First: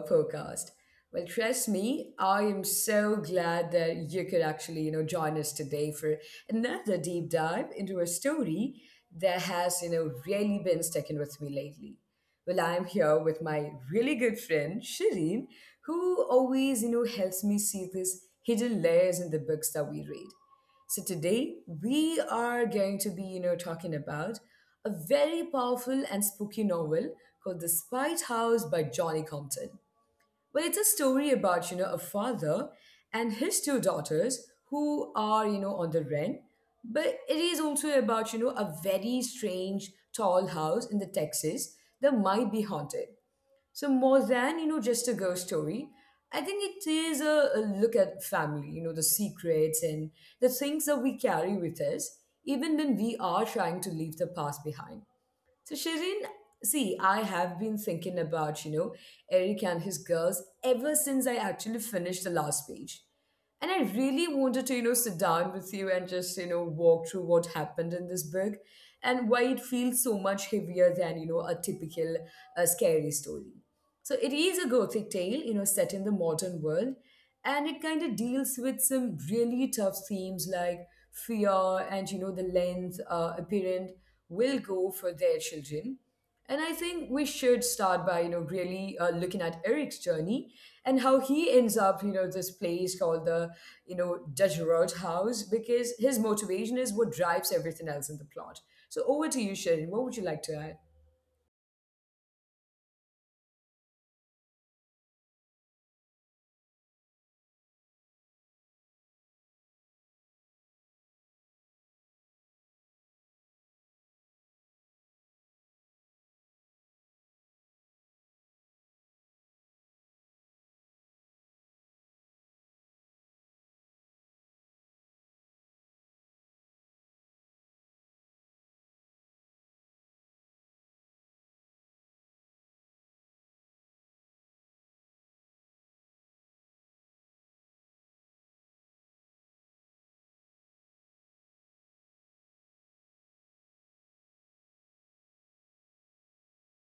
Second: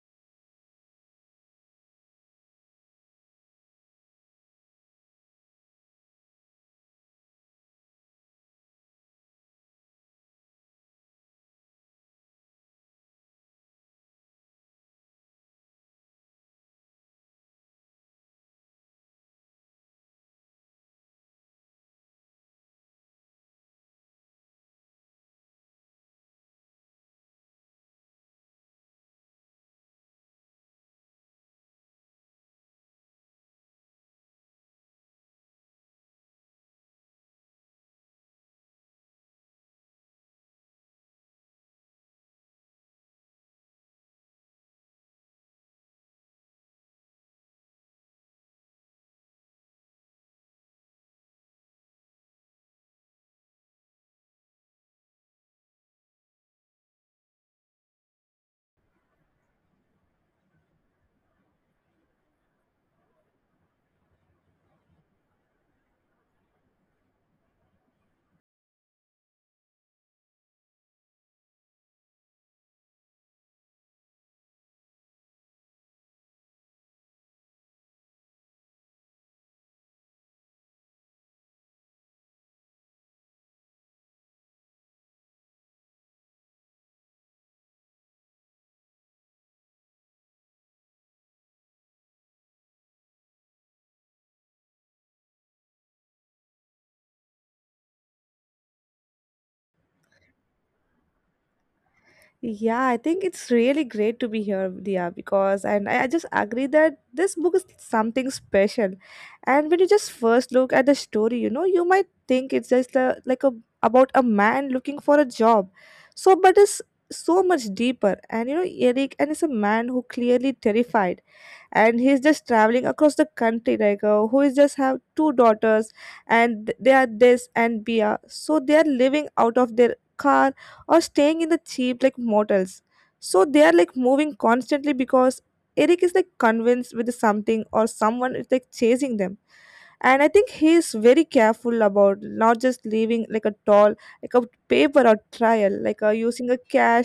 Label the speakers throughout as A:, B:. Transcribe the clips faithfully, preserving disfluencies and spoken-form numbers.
A: podcast. Well, trust me, I am so glad that you could actually, you know, join us today for another deep dive into a story that has, you know, really been sticking with me lately. Well, I'm here with my really good friend Shireen, who always, you know, helps me see these hidden layers in the books that we read. So today we are going to be, you know, talking about a very powerful and spooky novel called The Spite House by Johnny Compton. Well, it's a story about, you know, a father and his two daughters who are, you know, on the rent. But it is also about, you know, a very strange tall house in the Texas that might be haunted. So more than, you know, just a ghost story, I think it is a, a look at family, you know, the secrets and the things that we carry with us, even when we are trying to leave the past behind. So Shirin, see, I have been thinking about, you know, Eric and his girls ever since I actually finished the last page. And I really wanted to, you know, sit down with you and just, you know, walk through what happened in this book and why it feels so much heavier than, you know, a typical uh, scary story. So it is a gothic tale, you know, set in the modern world, and it kind of deals with some really tough themes like fear and you know the length uh, a parent will go for their children. And I think we should start by you know really uh, looking at Eric's journey and how he ends up you know this place called the you know Dutch Road House, because his motivation is what drives everything else in the plot. So over to you, Sharon. What would you like to add?
B: Yeah, I think it's really great to be here, Dia, because and I, I just agree that this book is something special. And when you just first look at the story, you know, you might think it's just a, like a about a man looking for a job. So, but it's so much deeper. And you know, Eric and is a man who clearly terrified, and he's just traveling across the country, like uh, who is just have two daughters, and they are this and Bia, so they are living out of their car or staying in the cheap like motels. So they are like moving constantly because Eric is like convinced with something or someone is like chasing them. And I think he is very careful about not just leaving like a doll, like a paper or trial, like uh, using a cash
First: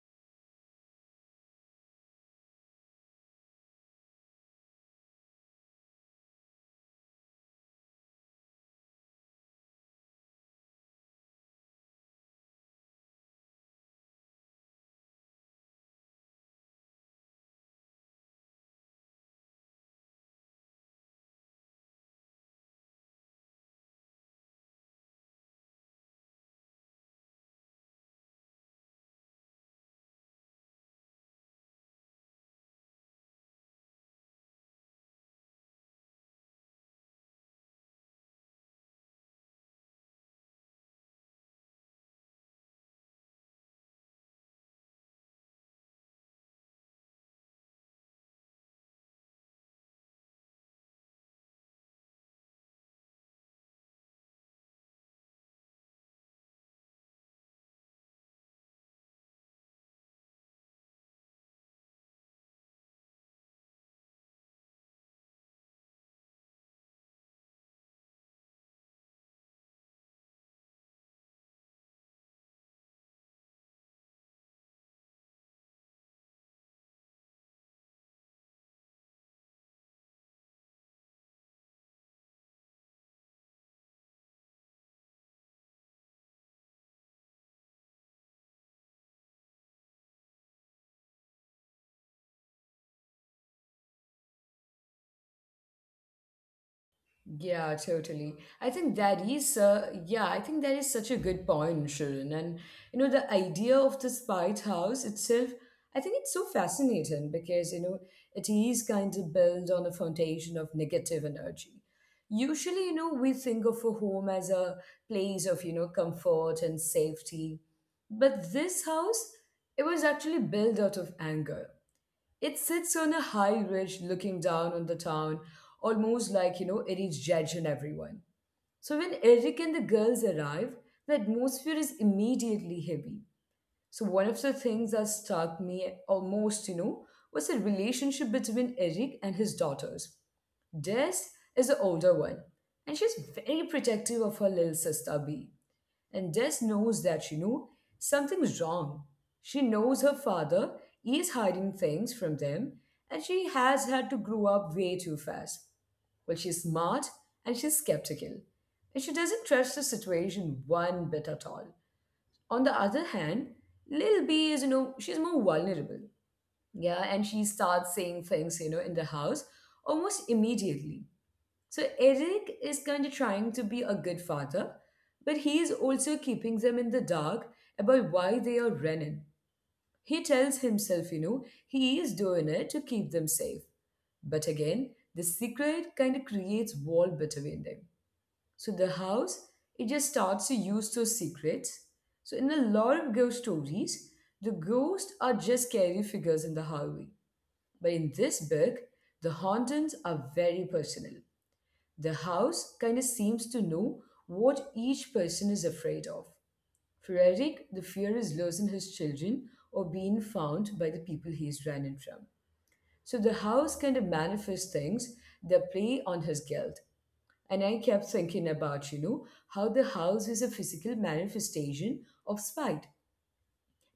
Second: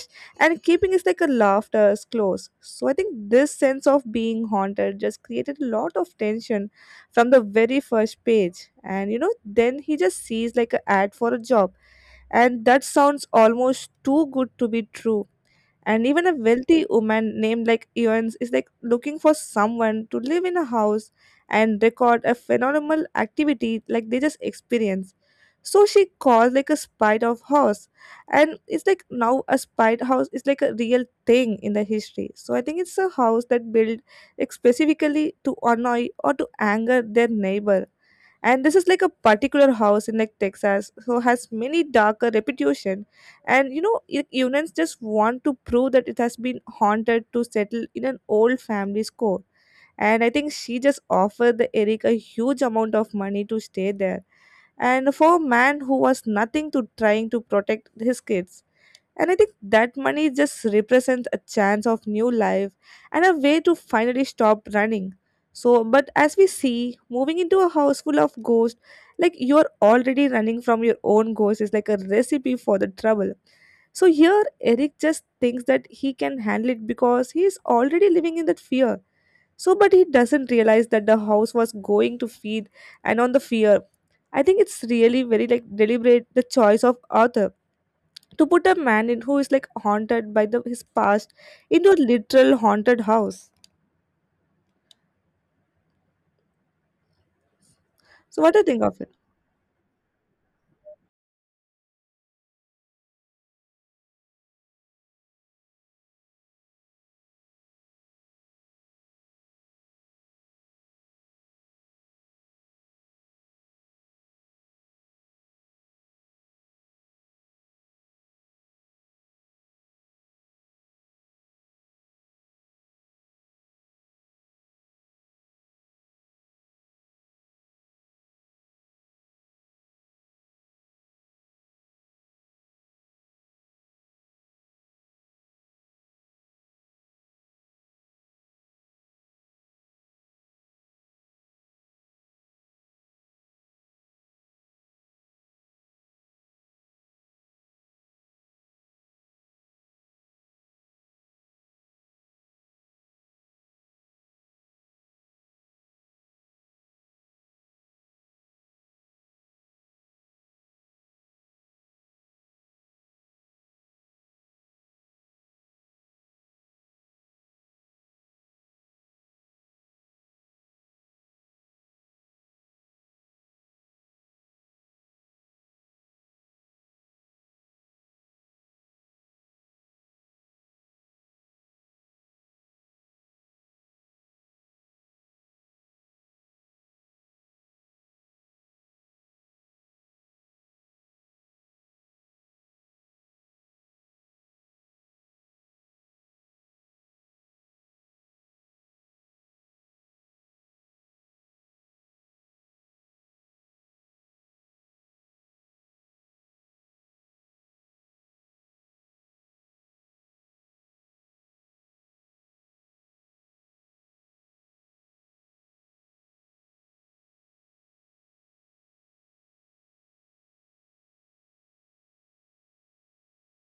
B: and keeping his like a laughter as close. So I think this sense of being haunted just created a lot of tension from the very first page. And you know, then he just sees like a ad for a job and that sounds almost too good to be true. And even a wealthy woman named like Eons is like looking for someone to live in a house and record a phenomenal activity like they just experience. So she calls like a spider house. And it's like now a spider house is like a real thing in the history. So I think it's a house that built like specifically to annoy or to anger their neighbor, and this is like a particular house in like Texas, so has many darker reputation. And you know, u- unans just want to prove that it has been haunted to settle in an old family score. And I think she just offered the Eric a huge amount of money to stay there, and for a man who was nothing to trying to protect his kids. And I think that money just represents a chance of new life and a way to finally stop running. So, but as we see, moving into a house full of ghosts, like you're already running from your own ghost, is like a recipe for the trouble. So here, Eric just thinks that he can handle it because he is already living in that fear. So, but he doesn't realize that the house was going to feed and on the fear. I think it's really very like deliberate the choice of author to put a man in who is like haunted by the his past into a literal haunted house.
A: Yeah, totally. I
B: So
A: think
B: what do you think
A: that
B: of it?
A: is, uh, yeah, I think that is such a good point, Sharon. And you know, the idea of the spite house itself, I think it's so fascinating because you know it is kind of built on a foundation of negative energy. Usually, you know, we think of a home as a place of you know comfort and safety, but this house, it was actually built out of anger. It sits on a high ridge looking down on the town, almost like, you know, Eric's judging everyone. So when Eric and the girls arrive, the atmosphere is immediately heavy. So one of the things that struck me almost, you know, was the relationship between Eric and his daughters. Des is the older one, and she's very protective of her little sister B, and Des knows that, you know, something's wrong. She knows her father is hiding things from them, and she has had to grow up way too fast. Well, she's smart and she's skeptical, and she doesn't trust the situation one bit at all. On the other hand, Lil B is, you know, she's more vulnerable. Yeah, and she starts saying things, you know, in the house almost immediately. So Eric is kind of trying to be a good father, but he is also keeping them in the dark about why they are running. He tells himself, you know, he is doing it to keep them safe. But again, the secret kind of creates wall between them. So the house, it just starts to use those secrets. So in a lot of ghost stories, the ghosts are just scary figures in the hallway. But in this book, the hauntings are very personal. The house kind of seems to know what each person is afraid of. For Eric, the fear is losing his children or being found by the people he's running from. So the house kind of manifests things that play on his guilt. And I kept thinking about, you know, how the house is a physical manifestation of spite,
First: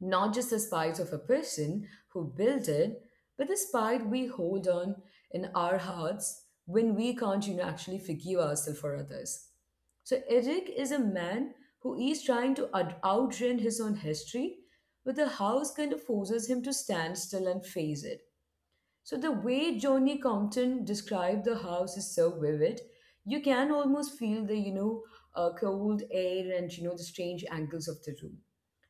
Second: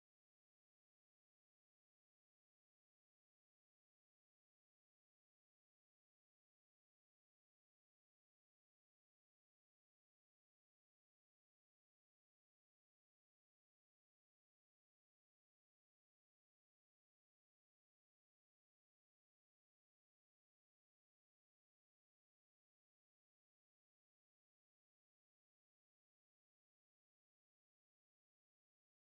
A: not just the spite of a person who built it, but the spite we hold on in our hearts when we can't, you know, actually forgive ourselves for others. So Eric is a man who is trying to out- outrun his own history, but the house kind of forces him to stand still and face it. So the way Johnny Compton described the house is so vivid. You can almost feel the, you know, uh, cold air and, you know, the strange angles of the room.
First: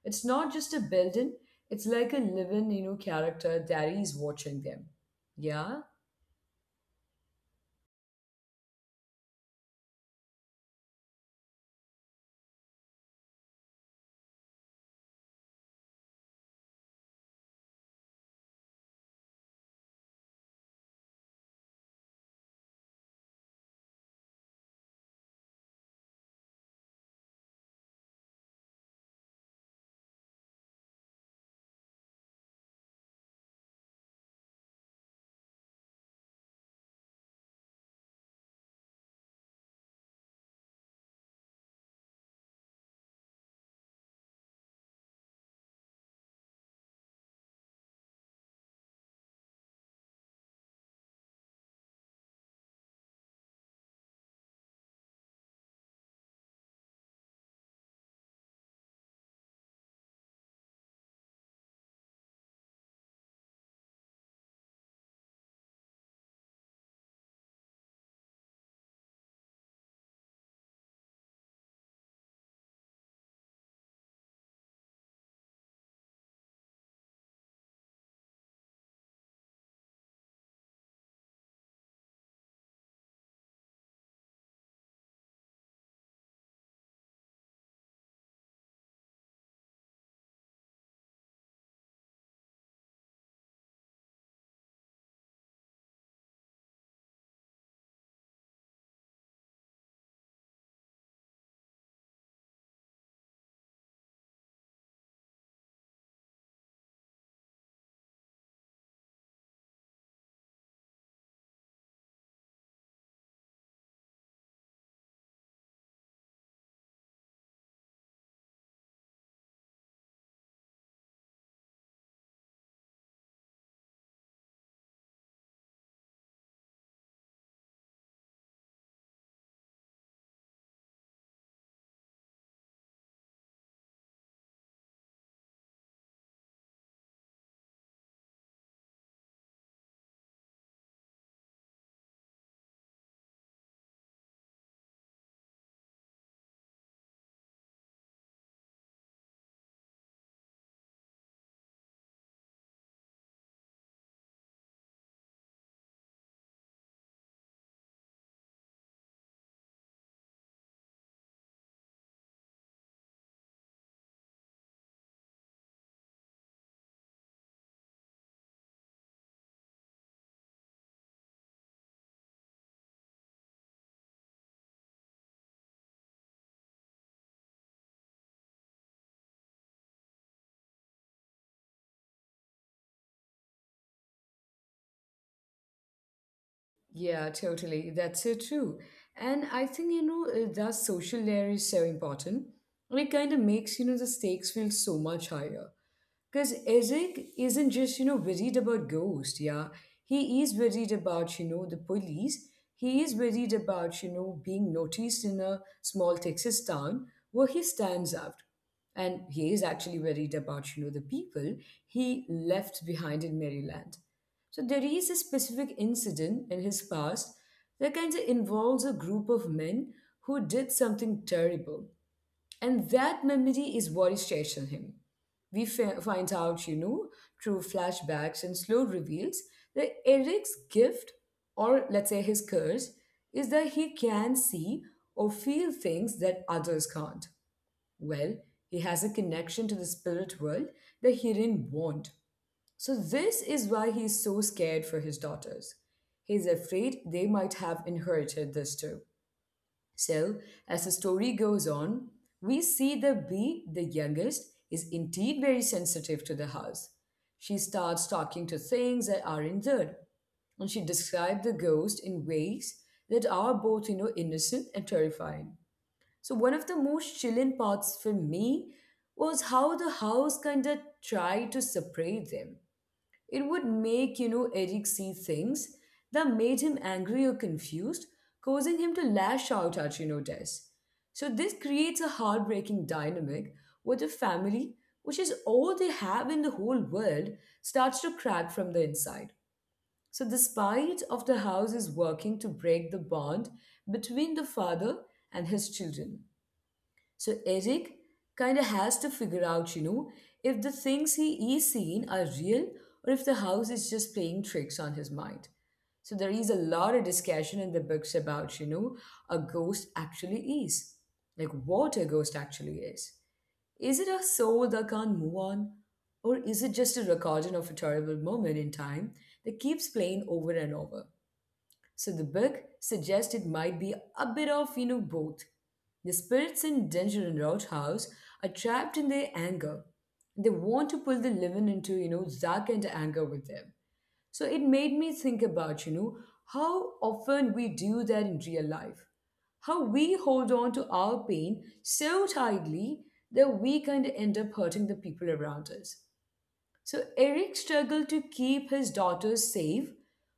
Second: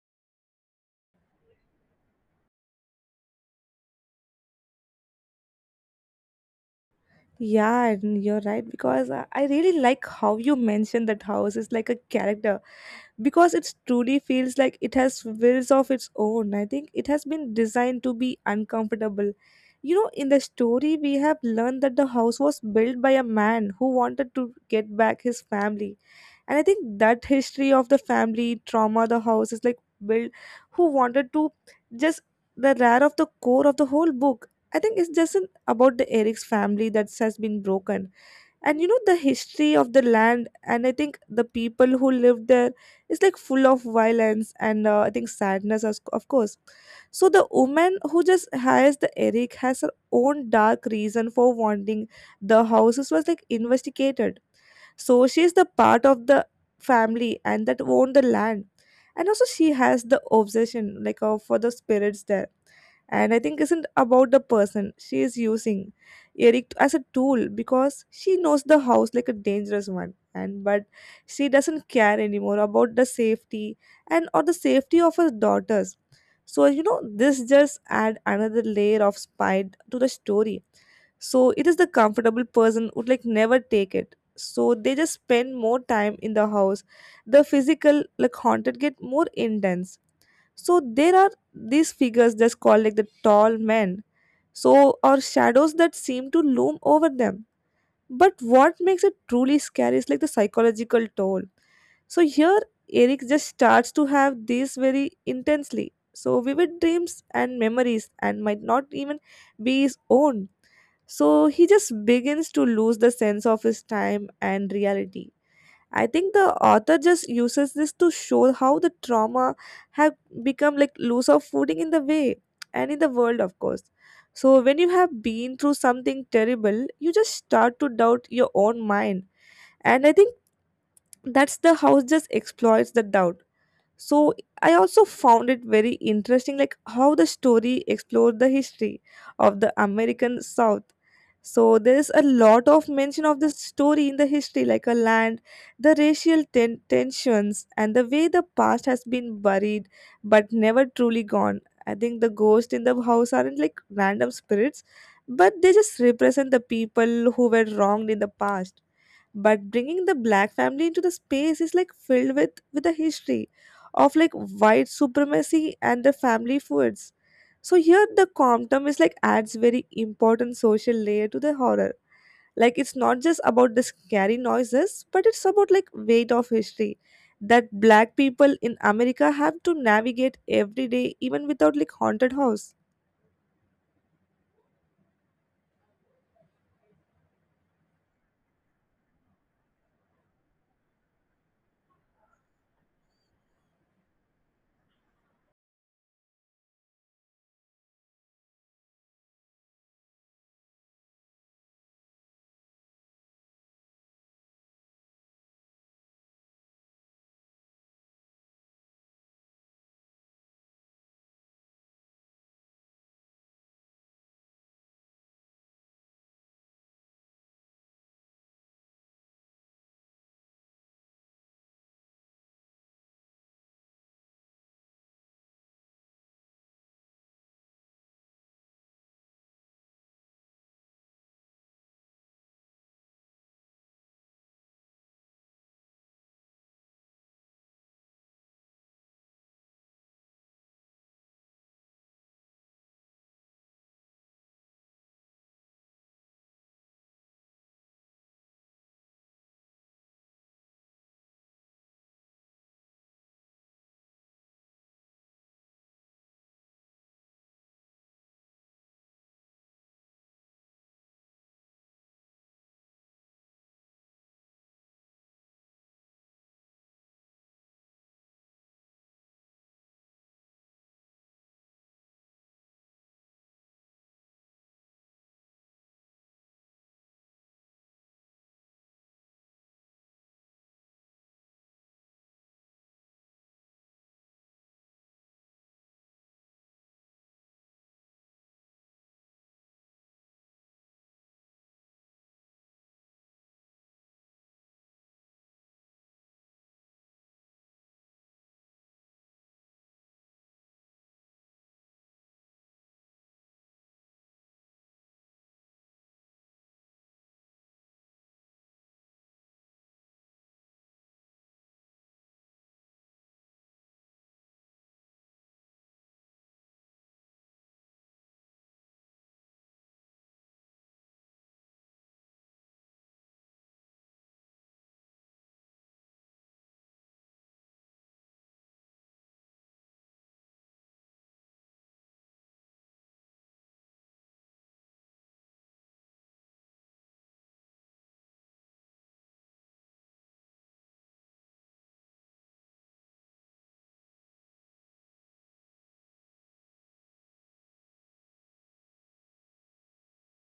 A: It's not just a building, it's like a living, you know, character that is watching them. Yeah,
B: Yeah, and you're right because I I really like how you mentioned that house is like a character because it truly feels like it has wills of its own. I think it has been designed to be uncomfortable. You know, in the story, we have learned that the house was built by a man who wanted to get back his family. And I think that history of the family trauma, the house is like built who wanted to just the rare of the core of the whole book. I think it's just an, about the Eric's family that has been broken, and you know the history of the land, and I think the people who lived there is like full of violence and uh, I think sadness as, of course. So the woman who just hires the Eric has her own dark reason for wanting the houses was like investigated. So she is the part of the family and that own the land, and also she has the obsession like uh, for the spirits there. And I think isn't about the person, she is using Eric as a tool because she knows the house like a dangerous one, and but she doesn't care anymore about the safety and or the safety of her daughters. So you know this just add another layer of spite to the story. So it is the comfortable person would like never take it. So they just spend more time in the house, the physical like haunted get more intense. So there are these figures just called like the tall men, so or shadows that seem to loom over them. But what makes it truly scary is like the psychological toll. So here Eric just starts to have these very intensely. So vivid dreams and memories and might not even be his own. So he just begins to lose the sense of his time and reality. I think the author just uses this to show how the trauma have become like loose of footing in the way and in the world, of course. So when you have been through something terrible, you just start to doubt your own mind. And I think that's the house just exploits the doubt. So I also found it very interesting like how the story explored the history of the American south. So there is a lot of mention of this story in the history like a land, the racial ten- tensions and the way the past has been buried but never truly gone. I think the ghosts in the house aren't like random spirits, but they just represent the people who were wronged in the past. But bringing the black family into the space is like filled with with a history of like white supremacy and the family feuds. So here the Compton is like adds very important social layer to the horror. Like it's not just about the scary noises, but it's about like weight of history that black people in America have to navigate every day, even without like haunted house.
A: yeah, totally. That's so true. And I think, you know, uh, that social layer is so important. And it kind of makes, you know, the stakes feel so much higher. Because Eric isn't just, you know, worried about ghosts, yeah. He is worried about, you know, the police. He is worried about, you know, being noticed in a small Texas town where he stands out. And he is actually worried about, you know, the people he left behind in Maryland. So there is a specific incident in his past that kind of involves a group of men who did something terrible. And that memory is what is chasing him. We fi- find out, you know, through flashbacks and slow reveals that Eric's gift, or let's say his curse, is that he can see or feel things that others can't. Well, he has a connection to the spirit world that he didn't want. So, this is why he's so scared for his daughters. He's afraid they might have inherited this too. So, as the story goes on, we see the bee, the youngest, is indeed very sensitive to the house. She starts talking to things that aren't there, and she describes the ghost in ways that are both, you know, innocent and terrifying. So, one of the most chilling parts for me was how the house kind of tried to separate them. It would make, you know, Eric see things that made him angry or confused, causing him to lash out at, you know, Des. So this creates a heartbreaking dynamic where the family, which is all they have in the whole world, starts to crack from the inside. So despite of the house is working to break the bond between the father and his children. So Eric kind of has to figure out, you know, if the things he is seeing are real or if the house is just playing tricks on his mind. So there is a lot of discussion in the books about, you know, a ghost actually is. Like what a ghost actually is. Is it a soul that can't move on? Or is it just a recording of a terrible moment in time that keeps playing over and over? So the book suggests it might be a bit of, you know, both. The spirits in Danger and Roadhouse are trapped in their anger. They want to pull the living into, you know, Zack and anger with them. So it made me think about, you know, how often we do that in real life. How we hold on to our pain so tightly that we kind of end up hurting the people around us. So Eric struggled to keep his daughters safe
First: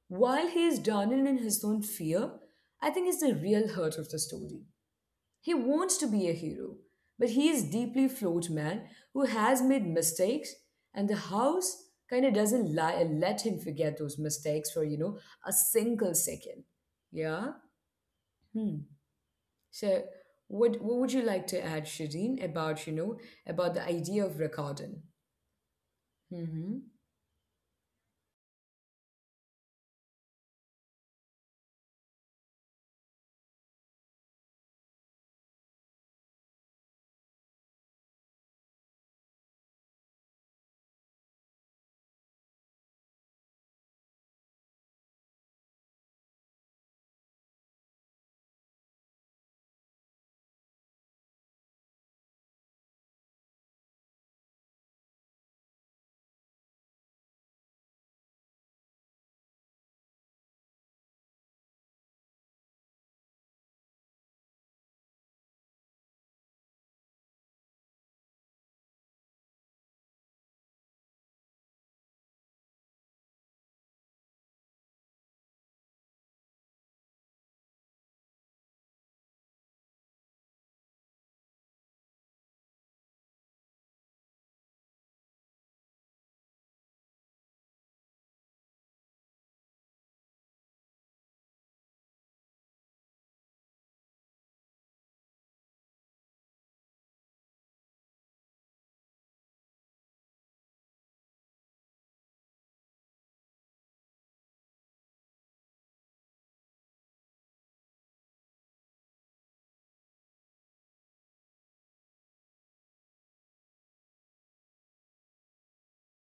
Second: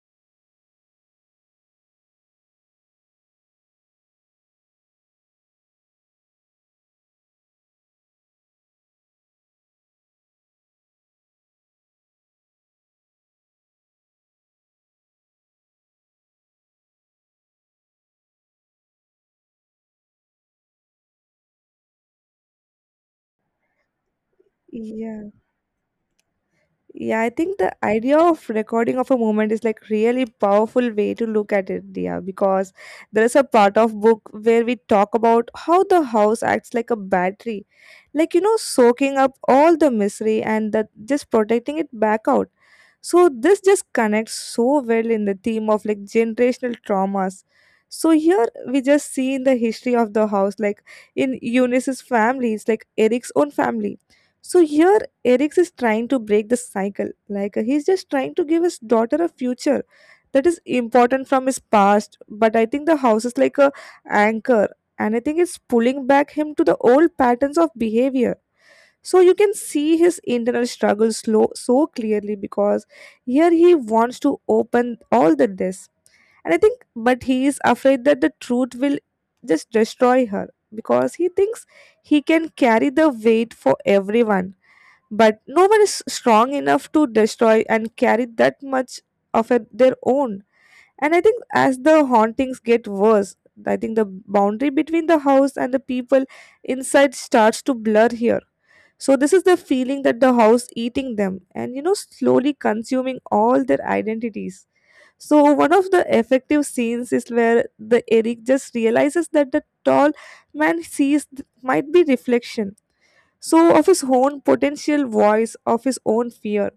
A: while he is drowning in his own fear. I think is the real hurt of the story. He wants to be a hero, but he is deeply flawed man who has made mistakes, and the house kind of doesn't lie and let him forget those mistakes for you know a single second. Yeah. Hmm. So what what would you like to add, Shireen, about you know about the idea of recording?
B: Yeah.
A: Mm-hmm.
B: Yeah, I think the idea of recording of a moment is like really powerful way to look at it, dear, because there is a part of book where we talk about how the house acts like a battery, like you know, soaking up all the misery and that just protecting it back out. So this just connects so well in the theme of like generational traumas. So here we just see in the history of the house, like in Eunice's family it's like Eric's own family. So here Eric is trying to break the cycle, like he's just trying to give his daughter a future that is important from his past. But I think the house is like a anchor, and I think it's pulling back him to the old patterns of behavior. So you can see his internal struggle slow so clearly because here he wants to open all the discs. And I think but he is afraid that the truth will just destroy her because he thinks he can carry the weight for everyone. But no one is strong enough to destroy and carry that much of a, their own. And I think as the hauntings get worse, I think the boundary between the house and the people inside starts to blur here. So this is the feeling that the house eating them and you know slowly consuming all their identities. So one of the effective scenes is where the Eric just realizes that the tall man sees th- might be reflection so of his own potential voice of his own fear.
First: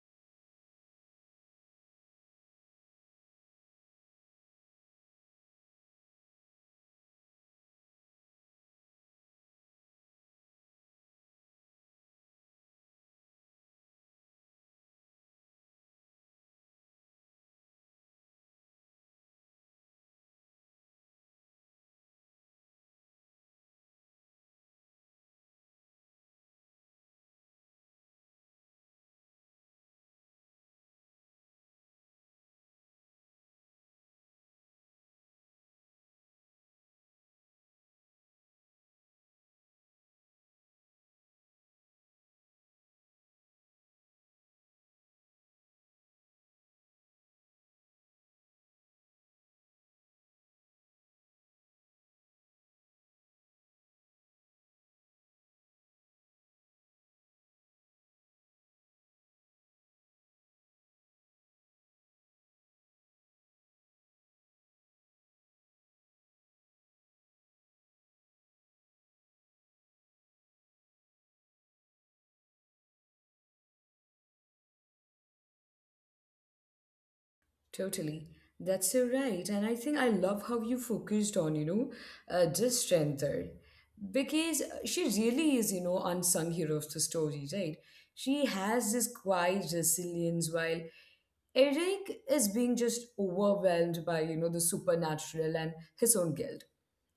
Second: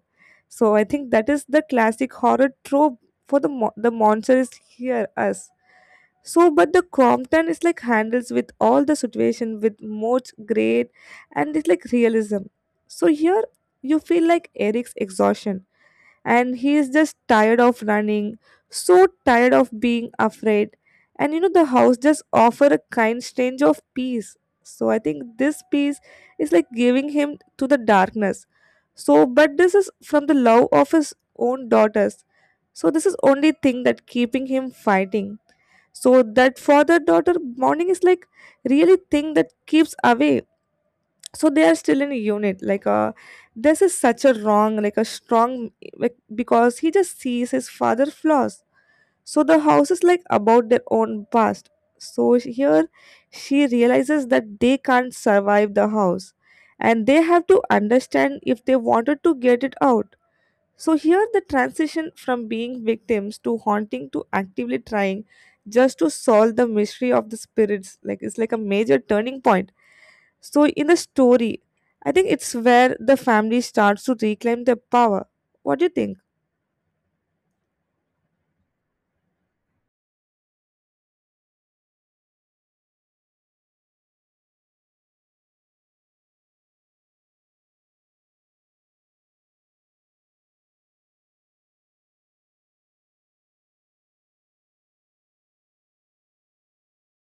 B: So I think that is the classic horror trope for the mo- the monster is here us. So but the Crompton is like handles with all the situation with much great, and it's like realism. So here you feel like Eric's exhaustion and he is just tired of running, so tired of being afraid. And you know, the house just offer a kind strange of peace. So I think this peace is like giving him to the darkness. So, but this is from the love of his own daughters. So this is only thing that keeping him fighting. So that father-daughter bonding is like really thing that keeps away. So they are still in a unit like uh this is such a wrong like a strong like because he just sees his father flaws. So the house is like about their own past. So sh- here she realizes that they can't survive the house, and they have to understand if they wanted to get it out. So here the transition from being victims to haunting to actively trying just to solve the mystery of the spirits like it's like a major turning point. So, in the story, I think it's where the family starts to reclaim their power. What do you think?
A: Totally. That's so right. And I think I love how you focused on, you know, uh, just strength there. Because she really is, you know, unsung hero of the story, right? She has this quiet resilience while Eric is being just overwhelmed by, you know, the supernatural and his own guilt.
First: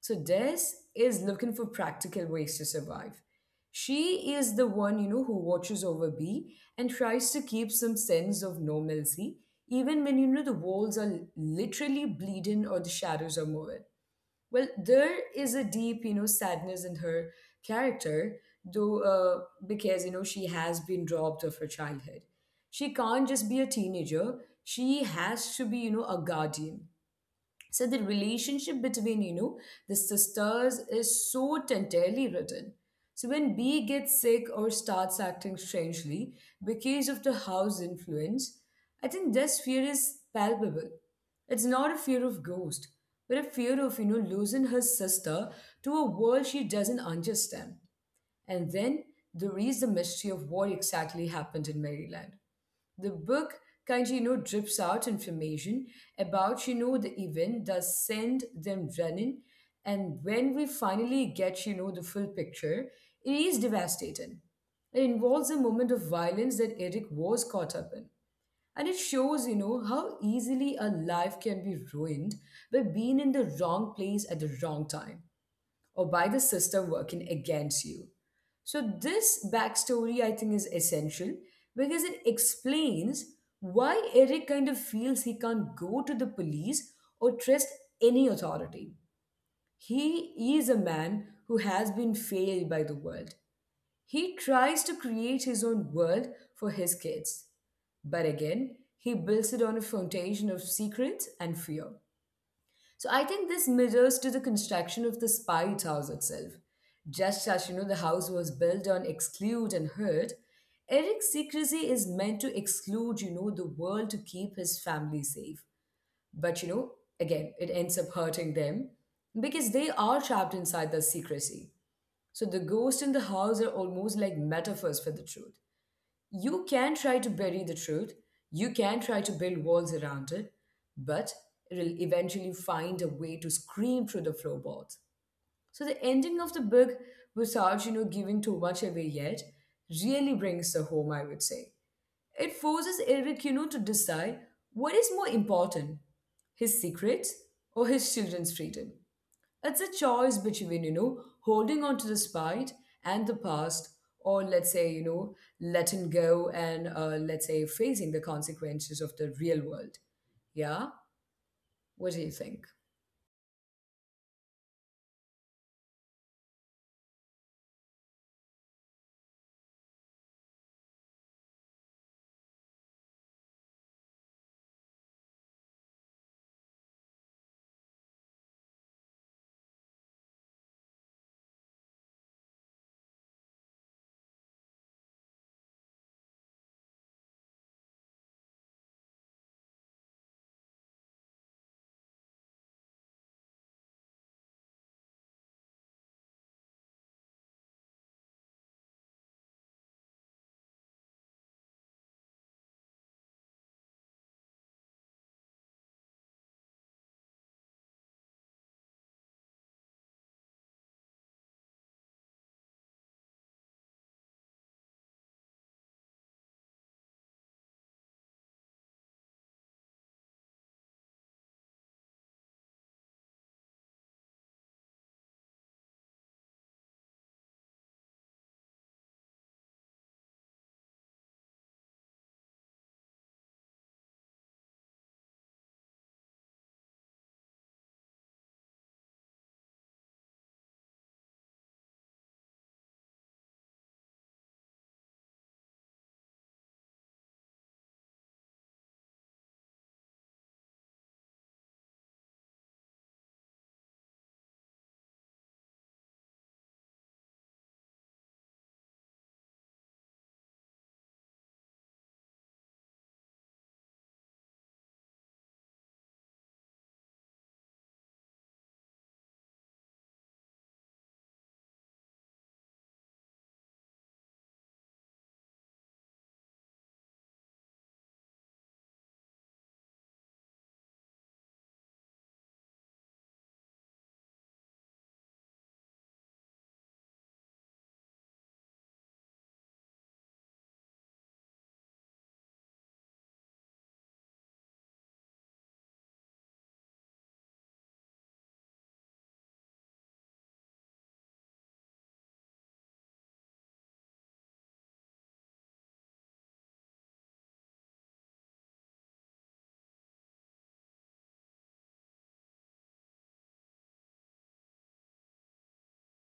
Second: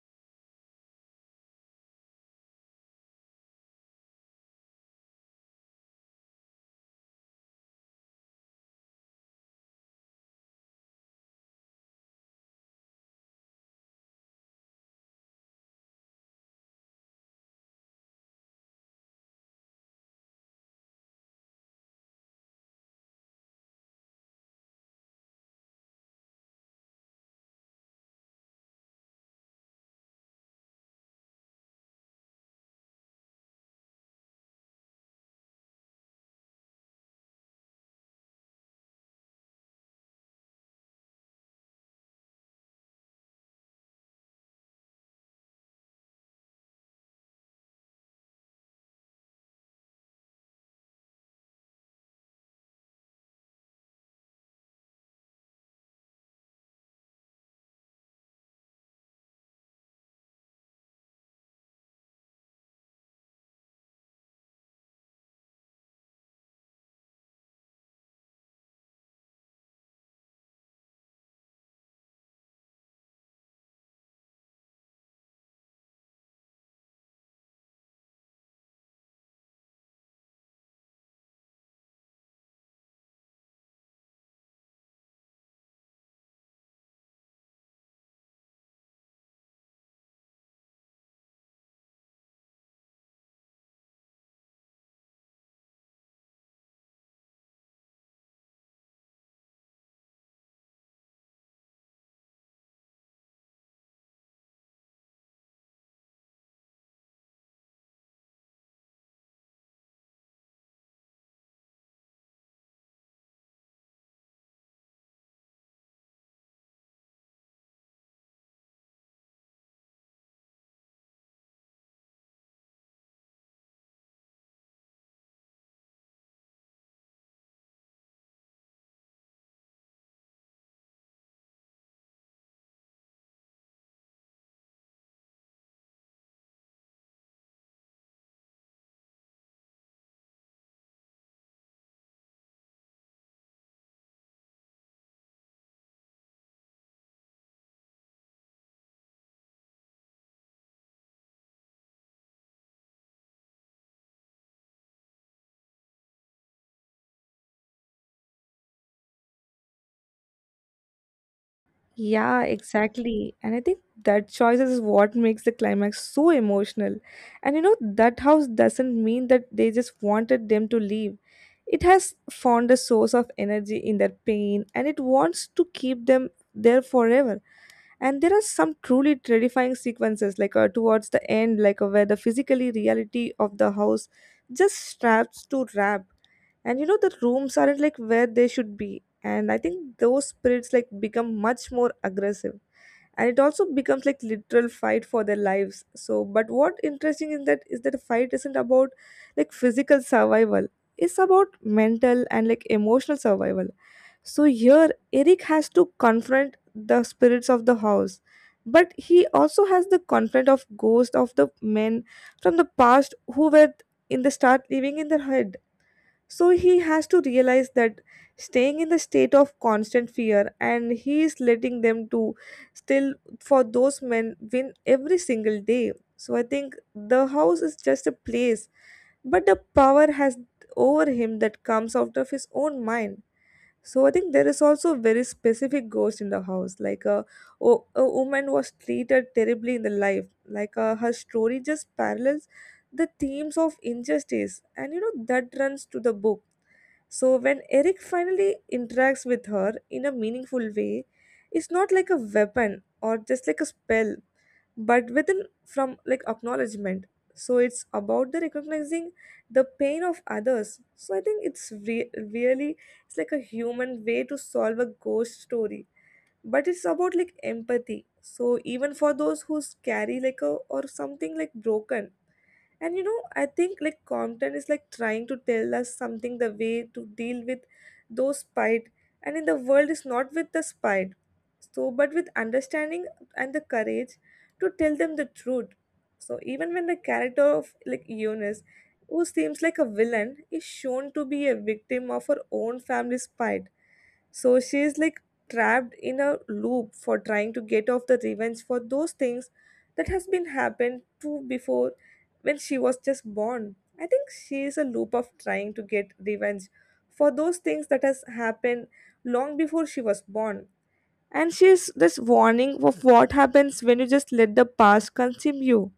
A: So Des is looking for practical ways to survive. She is the one, you know, who watches over B and tries to keep some sense of normalcy, even when, you know, the walls are literally bleeding or the shadows are moving. Well, there is a deep, you know, sadness in her character, though, uh, because, you know, she has been robbed of her childhood. She can't just be a teenager, she has to be, you know, a guardian. So the relationship between you know the sisters is so tenderly written. So when B gets sick or starts acting strangely because of the house influence, I think this fear is palpable. It's not a fear of ghost, but a fear of you know losing her sister to a world she doesn't understand. And then there is the mystery of what exactly happened in Maryland. The book kind of, you know, drips out information about, you know, the event, does send them running. And when we finally get, you know, the full picture, it is devastating. It involves a moment of violence that Eric was caught up in. And it shows, you know, how easily a life can be ruined by being in the wrong place at the wrong time, or by the system working against you. So this backstory, I think, is essential because it explains why Eric kind of feels he can't go to the police or trust any authority. He is a man who has been failed by the world. He tries to create his own world for his kids. But again, he builds it on a foundation of secrets and fear. So I think this mirrors to the construction of the Spice House itself. Just as you know, the house was built on exclude and hurt, Eric's secrecy is meant to exclude, you know, the world, to keep his family safe. But you know, again, it ends up hurting them because they are trapped inside the secrecy. So the ghosts in the house are almost like metaphors for the truth. You can try to bury the truth, you can try to build walls around it, but it'll eventually find a way to scream through the floorboards. So the ending of the book, without you know giving too much away yet, really brings the home, I would say. It forces Eric, you know, to decide what is more important, his secrets or his children's freedom. It's a choice between, you know, holding on to the spite and the past, or let's say, you know, letting go and uh, let's say facing the consequences of the real world. Yeah? What do you think?
B: Yeah, exactly. And I think that choice is what makes the climax so emotional. And you know, that house doesn't mean that they just wanted them to leave. It has found a source of energy in their pain and it wants to keep them there forever. And there are some truly terrifying sequences like uh, towards the end like uh, where the physically reality of the house just straps to wrap. And you know the rooms aren't like where they should be, and I think those spirits like become much more aggressive, and it also becomes like literal fight for their lives. So but what interesting in that is that the fight isn't about like physical survival, it's about mental and like emotional survival. So here, Eric has to confront the spirits of the house, but he also has the confront of ghosts of the men from the past who were in the start living in their head. So he has to realize that staying in the state of constant fear, and he is letting them to still for those men win every single day. So I think the house is just a place, but the power has over him that comes out of his own mind. So I think there is also a very specific ghost in the house. Like a, wo- a woman was treated terribly in the life. Like uh, her story just parallels the themes of injustice, and you know that runs to the book. So when Eric finally interacts with her in a meaningful way, it's not like a weapon or just like a spell, but within from like acknowledgement. So it's about the recognizing the pain of others. So I think it's re- really it's like a human way to solve a ghost story, but it's about like empathy, so even for those who carry like a or something like broken. And you know, I think like Compton is like trying to tell us something the way to deal with those spite, and in the world is not with the spite, so but with understanding and the courage to tell them the truth. So even when the character of like Eunice, who seems like a villain, is shown to be a victim of her own family's spite, so she's like trapped in a loop for trying to get off the revenge for those things that has been happened to before when she was just born. I think she is a loop of trying to get revenge for those things that has happened long before she was born. And she is this warning of what happens when you just let the past consume you.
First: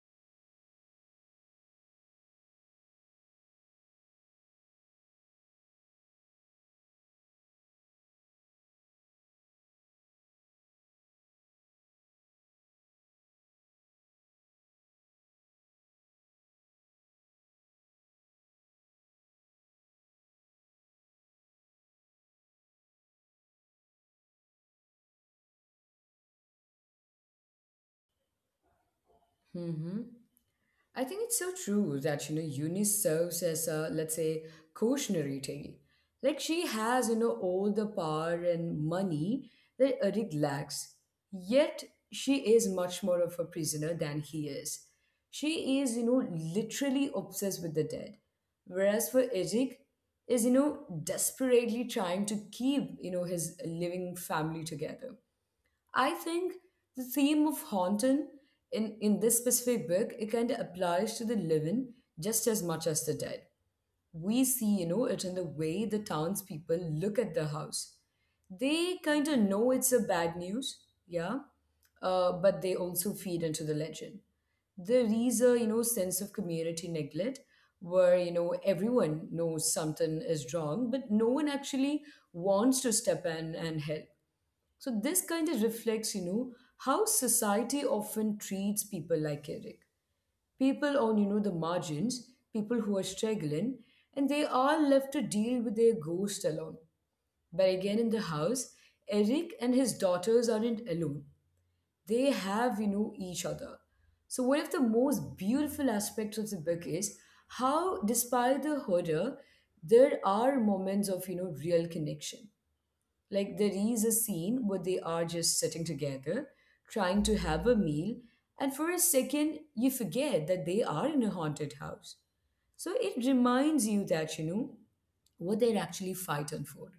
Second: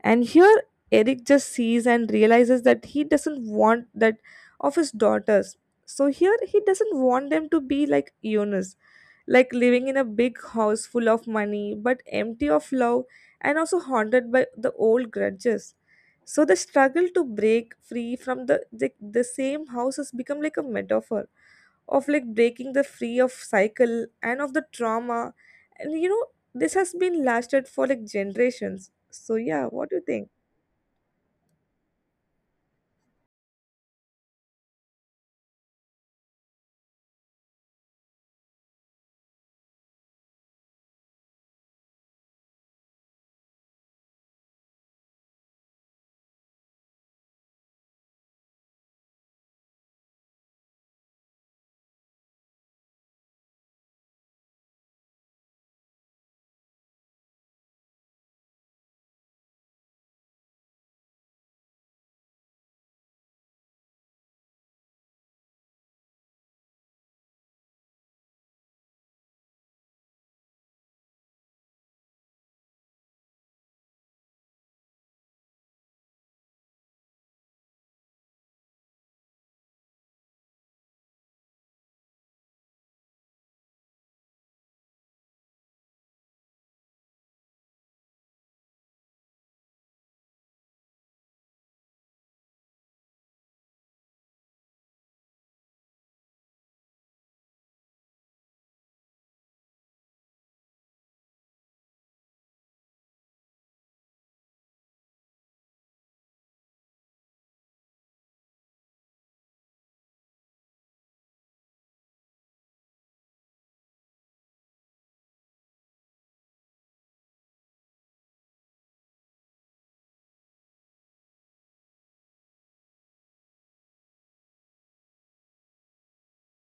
B: And here, Eric just sees and realizes that he doesn't want that of his daughters. So here, he doesn't want them to be like Eunice, like living in a big house full of money but empty of love and also haunted by the old grudges. So the struggle to break free from the, the, the same house has become like a metaphor of like breaking the free of cycle and of the trauma. And you know this has been lasted for like generations. So yeah,
A: Mm-hmm.
B: what do you think?
A: I think it's so true that you know Eunice serves as a, let's say, cautionary tale. Like she has you know all the power and money that Eric lacks, yet she is much more of a prisoner than he is. She is you know literally obsessed with the dead, whereas for Eric is you know desperately trying to keep you know his living family together. I think the theme of haunting in, in this specific book, it kind of applies to the living just as much as the dead. We see, you know, it in the way the townspeople look at the house. They kind of know it's a bad news, yeah, uh, but they also feed into the legend. There is a, you know, sense of community neglect where, you know, everyone knows something is wrong, but no one actually wants to step in and help. So this kind of reflects, you know, how society often treats people like Eric. People on, you know, the margins, people who are struggling, and they are left to deal with their ghost alone. But again, in the house, Eric and his daughters aren't alone. They have, you know, each other. So one of the most beautiful aspects of the book is how, despite the horror, there are moments of, you know, real connection, like there is a scene where they are just sitting together, trying to have a meal, and for a second you forget that they are in a haunted house. So it reminds you that, you know, what they're actually fighting for.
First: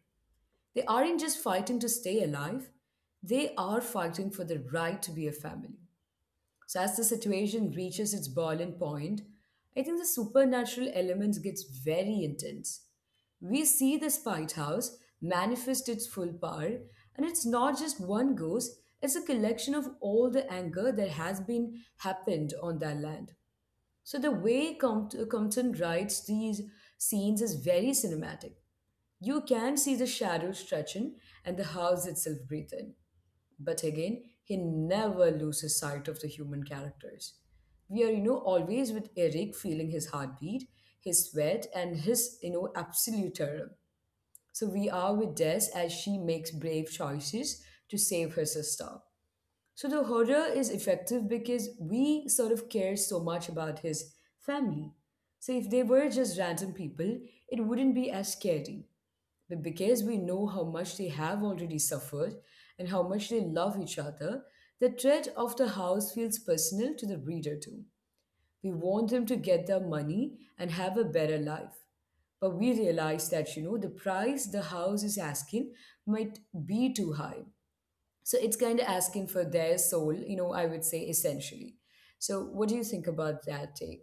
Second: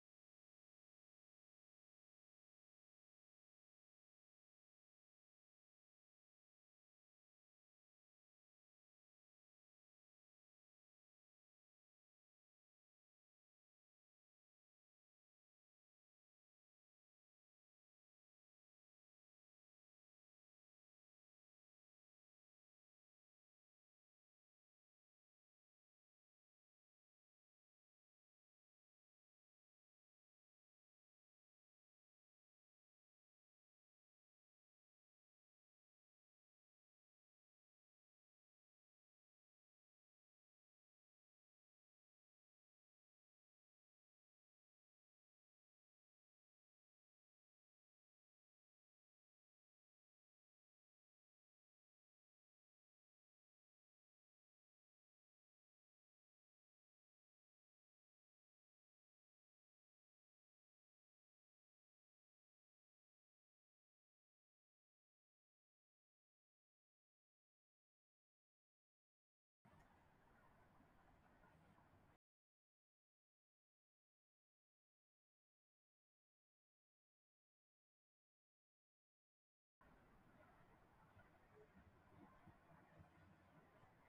A: They aren't just fighting to stay alive, they are fighting for the right to be a family. So as the situation reaches its boiling point, I think the supernatural elements gets very intense. We see the Spite House manifest its full power, and it's not just one ghost, it's a collection of all the anger that has been happened on that land. So the way Compt- Compton writes these scenes is very cinematic. You can see the shadows stretching and the house itself breathe in. But again, he never loses sight of the human characters. We are, you know, always with Eric feeling his heartbeat, his sweat, and his, you know, absolute terror. So we are with Des as she makes brave choices to save her sister. So the horror is effective because we sort of care so much about his family. So if they were just random people, it wouldn't be as scary. But because we know how much they have already suffered and how much they love each other, the threat of the house feels personal to the reader too. We want them to get their money and have a better life. But we realize that, you know, the price the house is asking might be too high. So it's kind of asking for their soul, you know, I would say essentially. So what do you think about that take?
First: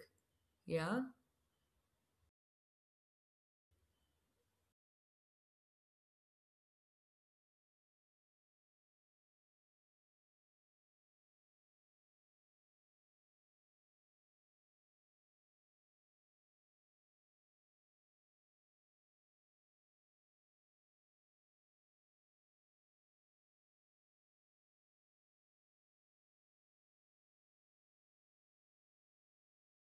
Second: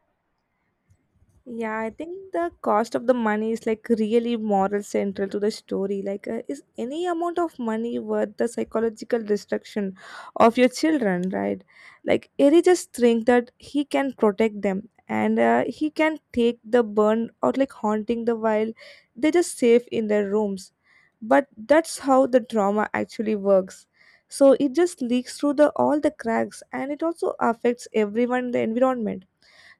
A: Yeah.
B: Yeah, I think the cost of the money is like really moral central to the story. Like, uh, is any amount of money worth the psychological destruction of your children, right? Like, Eri just think that he can protect them, and uh, he can take the burn out, like haunting the while they're just safe in their rooms. But that's how the drama actually works. So it just leaks through the all the cracks, and it also affects everyone in the environment.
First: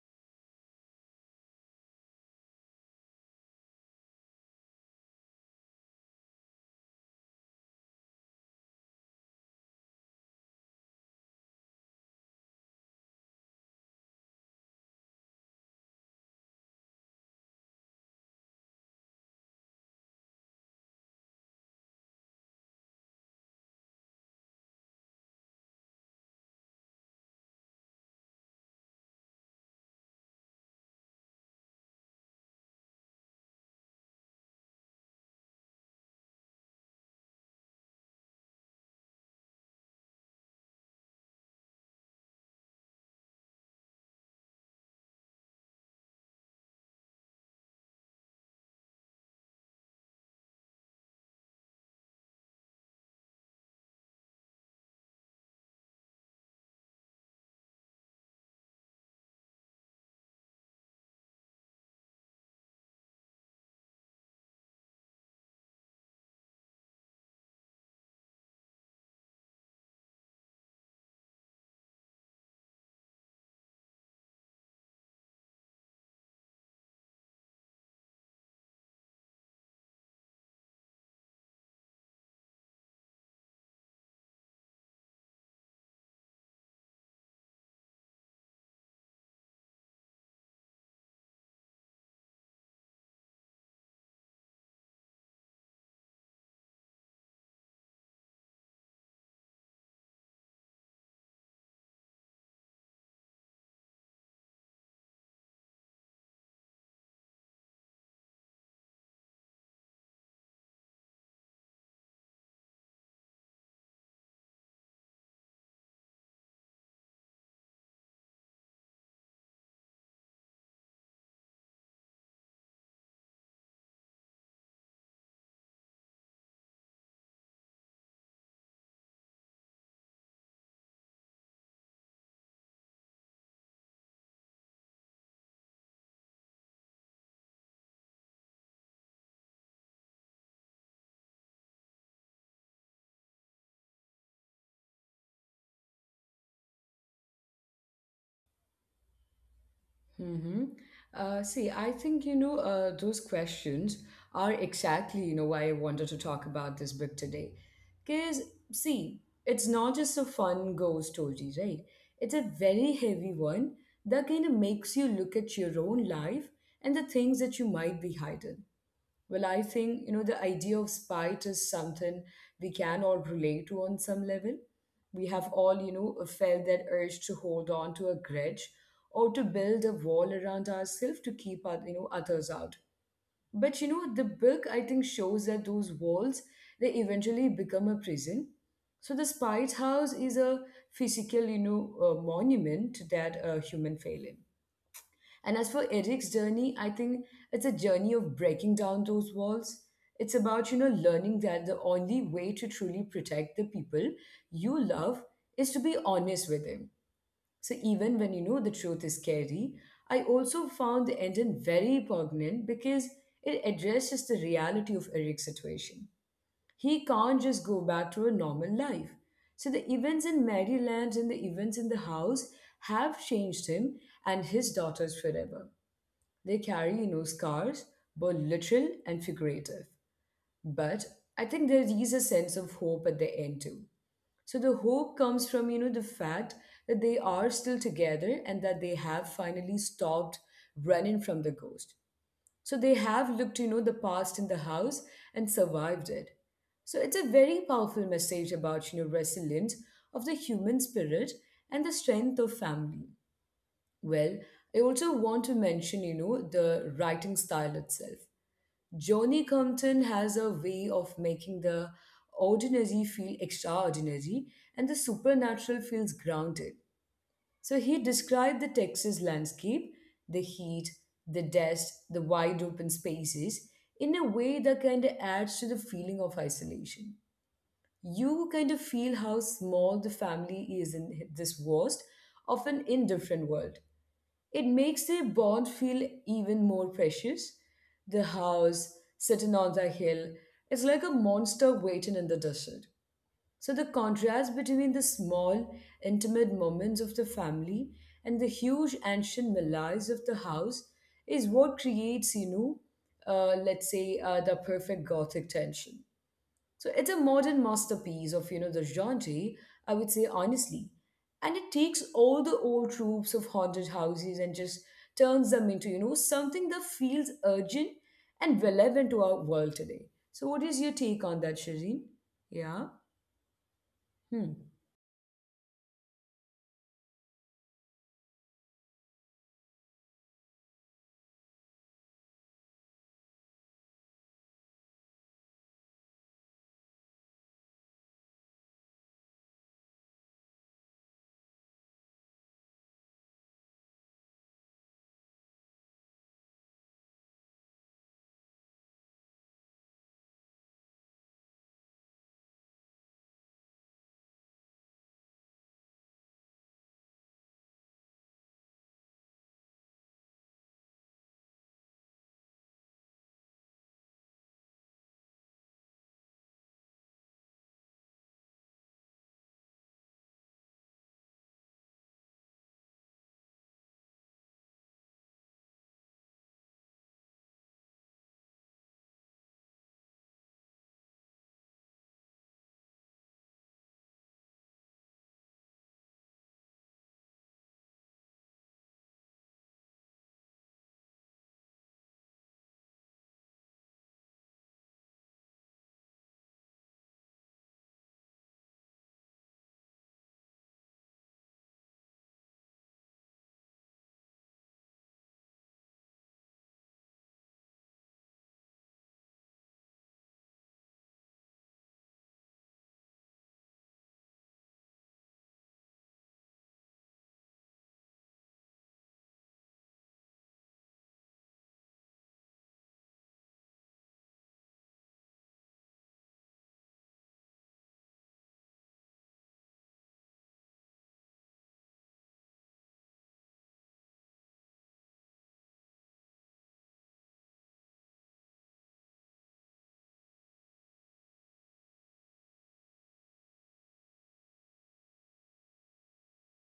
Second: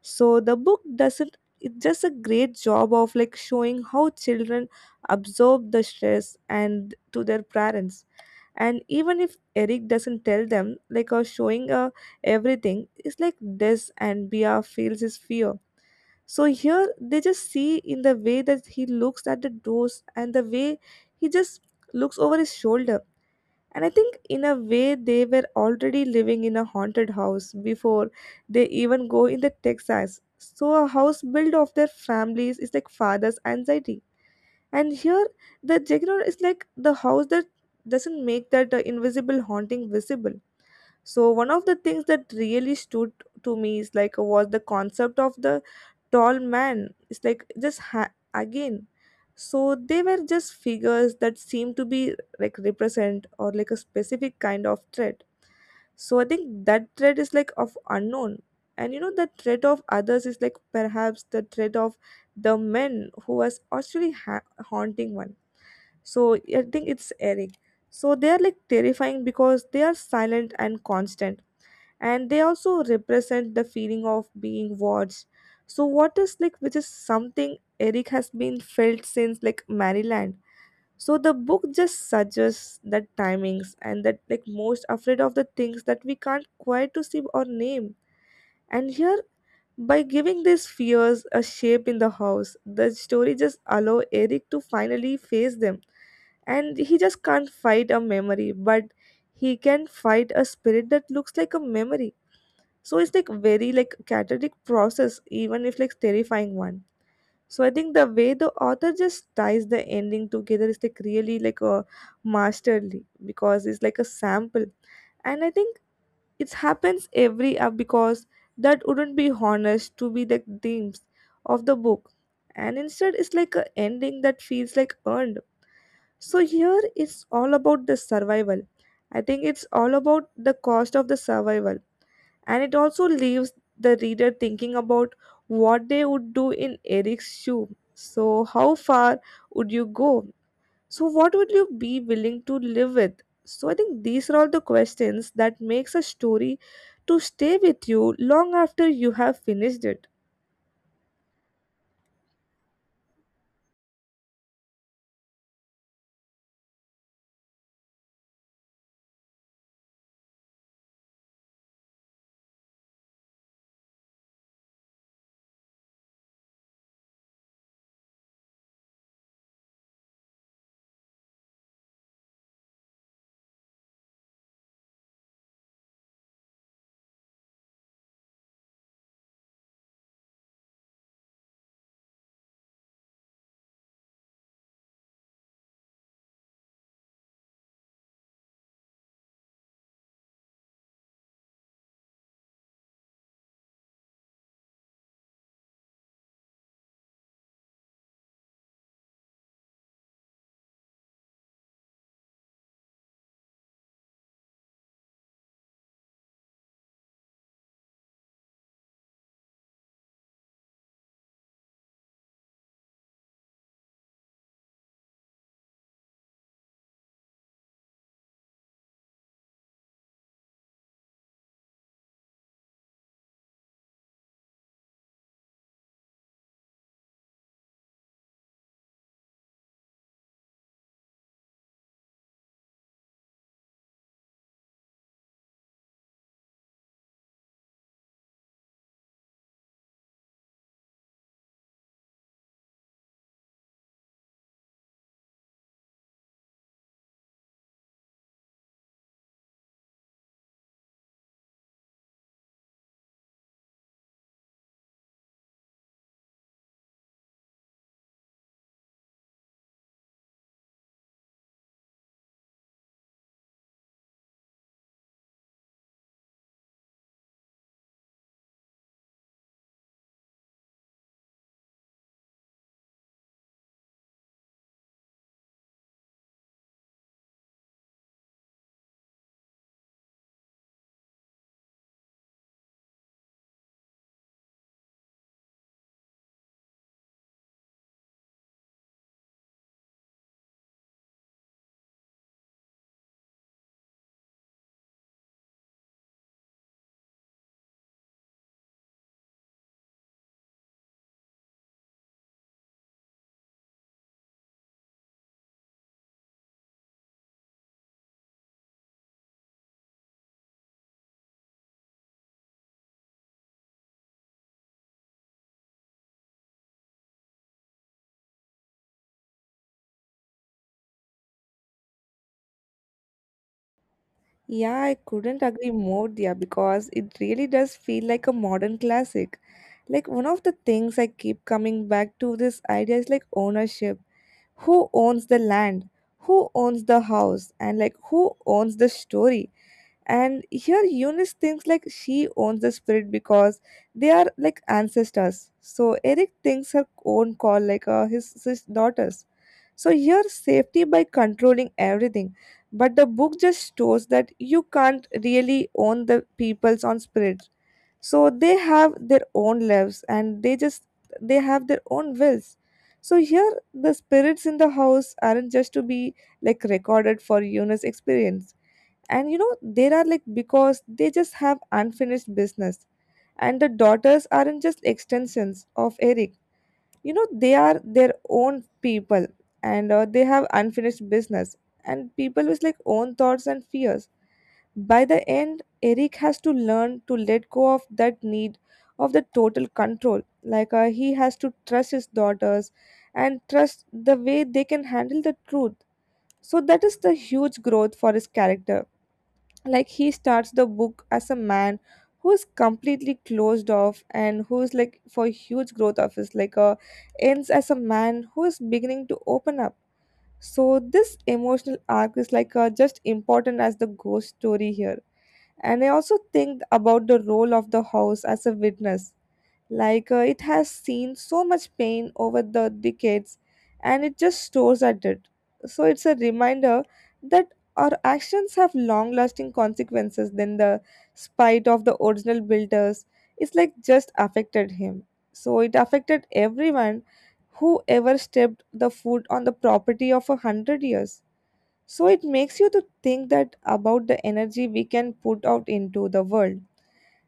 B: So the book doesn't, it just a great job of like showing how children absorb the stress and to their parents. And even if Eric doesn't tell them like or showing uh, everything it's like this and Bia feels his fear. So here they just see in the way that he looks at the doors and the way he just looks over his shoulder. And I think, in a way, they were already living in a haunted house before they even go in the Texas. So, a house built of their families is like father's anxiety. And here, the Jagannath is like the house that doesn't make that uh, invisible haunting visible. So one of the things that really stood to me is like was the concept of the tall man. It's like just ha- again. So they were just figures that seemed to be like represent or like a specific kind of threat. So I think that threat is like of unknown. And you know the threat of others is like perhaps the threat of the men who was actually ha- haunting one. So I think it's Eric. So they are like terrifying because they are silent and constant, and they also represent the feeling of being watched. So what is like, which is something Eric has been felt since like Maryland. So the book just suggests that timings and that like most afraid of the things that we can't quite to see or name. And here by giving these fears a shape in the house, the story just allow Eric to finally face them. And he just can't fight a memory, but he can fight a spirit that looks like a memory. So it's like very like cathartic process even if like terrifying one. So I think the way the author just ties the ending together is like really like a masterly because it's like a sample. And I think it happens every hour because that wouldn't be honest to be the themes of the book. And instead it's like a ending that feels like earned. So here it's all about the survival. I think it's all about the cost of the survival. And it also leaves the reader thinking about what they would do in Eric's shoe. So, how far would you go? So, what would you be willing to live with? So, I think these are all the questions that makes a story to stay with you long after you have finished it.
A: Mm-hmm. Uh, see, I think, you know, uh, those questions are exactly, you know, why I wanted to talk about this book today. Because, see, it's not just a fun ghost story, right? It's a very heavy one that kind of makes you look at your own life and the things that you might be hiding. Well, I think, you know, the idea of spite is something we can all relate to on some level. We have all, you know, felt that urge to hold on to a grudge or to build a wall around ourselves to keep our, you know, others out. But you know, the book, I think, shows that those walls, they eventually become a prison. So the spite house is a physical, you know, uh, monument to that uh, human failing. And as for Eric's journey, I think it's a journey of breaking down those walls. It's about, you know, learning that the only way to truly protect the people you love is to be honest with them. So even when you know the truth is scary, I also found the ending very poignant because it addresses the reality of Eric's situation. He can't just go back to a normal life. So the events in Maryland and the events in the house have changed him and his daughters forever. They carry, you know, scars, both literal and figurative. But I think there is a sense of hope at the end too. So the hope comes from, you know, the fact that they are still together and that they have finally stopped running from the ghost. So they have looked, you know, the past in the house and survived it. So it's a very powerful message about, you know, resilience of the human spirit and the strength of family. Well, I also want to mention, you know, the writing style itself. Johnny Compton has a way of making the ordinary feel extraordinary and the supernatural feels grounded. So he described the Texas landscape, the heat, the dust, the wide open spaces in a way that kind of adds to the feeling of isolation. You kind of feel how small the family is in this vast, often indifferent world. It makes their bond feel even more precious. The house, sitting on the hill, is like a monster waiting in the desert. So the contrast between the small, intimate moments of the family and the huge ancient malaise of the house is what creates, you know, uh, let's say, uh, the perfect gothic tension. So it's a modern masterpiece of you know the genre, I would say honestly, and it takes all the old tropes of haunted houses and just turns them into you know something that feels urgent and relevant to our world today. So what is your take on that, Shireen? Yeah.
B: Yeah, I
A: Hmm.
B: couldn't agree more, dear, because it really does feel like a modern classic. Like one of the things I keep coming back to this idea is like ownership, who owns the land, who owns the house, and like who owns the story. And here Eunice thinks like she owns the spirit because they are like ancestors. So Eric thinks her own call like uh, his, his daughters. So here safety by controlling everything, but the book just shows that you can't really own the peoples on spirit. So they have their own lives, and they just they have their own wills. So here the spirits in the house aren't just to be like recorded for Yuna's experience. And you know they are like because they just have unfinished business. And the daughters aren't just extensions of Eric, you know they are their own people. And uh, they have unfinished business and people with like own thoughts and fears. By the end, Eric has to learn to let go of that need of the total control. Like uh, he has to trust his daughters and trust the way they can handle the truth. So that is the huge growth for his character. Like he starts the book as a man who is completely closed off and who is like for huge growth of his like uh, ends as a man who is beginning to open up. So this emotional arc is like uh, just important as the ghost story here. And I also think about the role of the house as a witness. Like uh, it has seen so much pain over the decades, and it just stores at it. So it's a reminder that our actions have long lasting consequences than the spite of the original builders. It's like just affected him. So it affected everyone who ever stepped the foot on the property of a hundred years. So it makes you to think that about the energy we can put out into the world.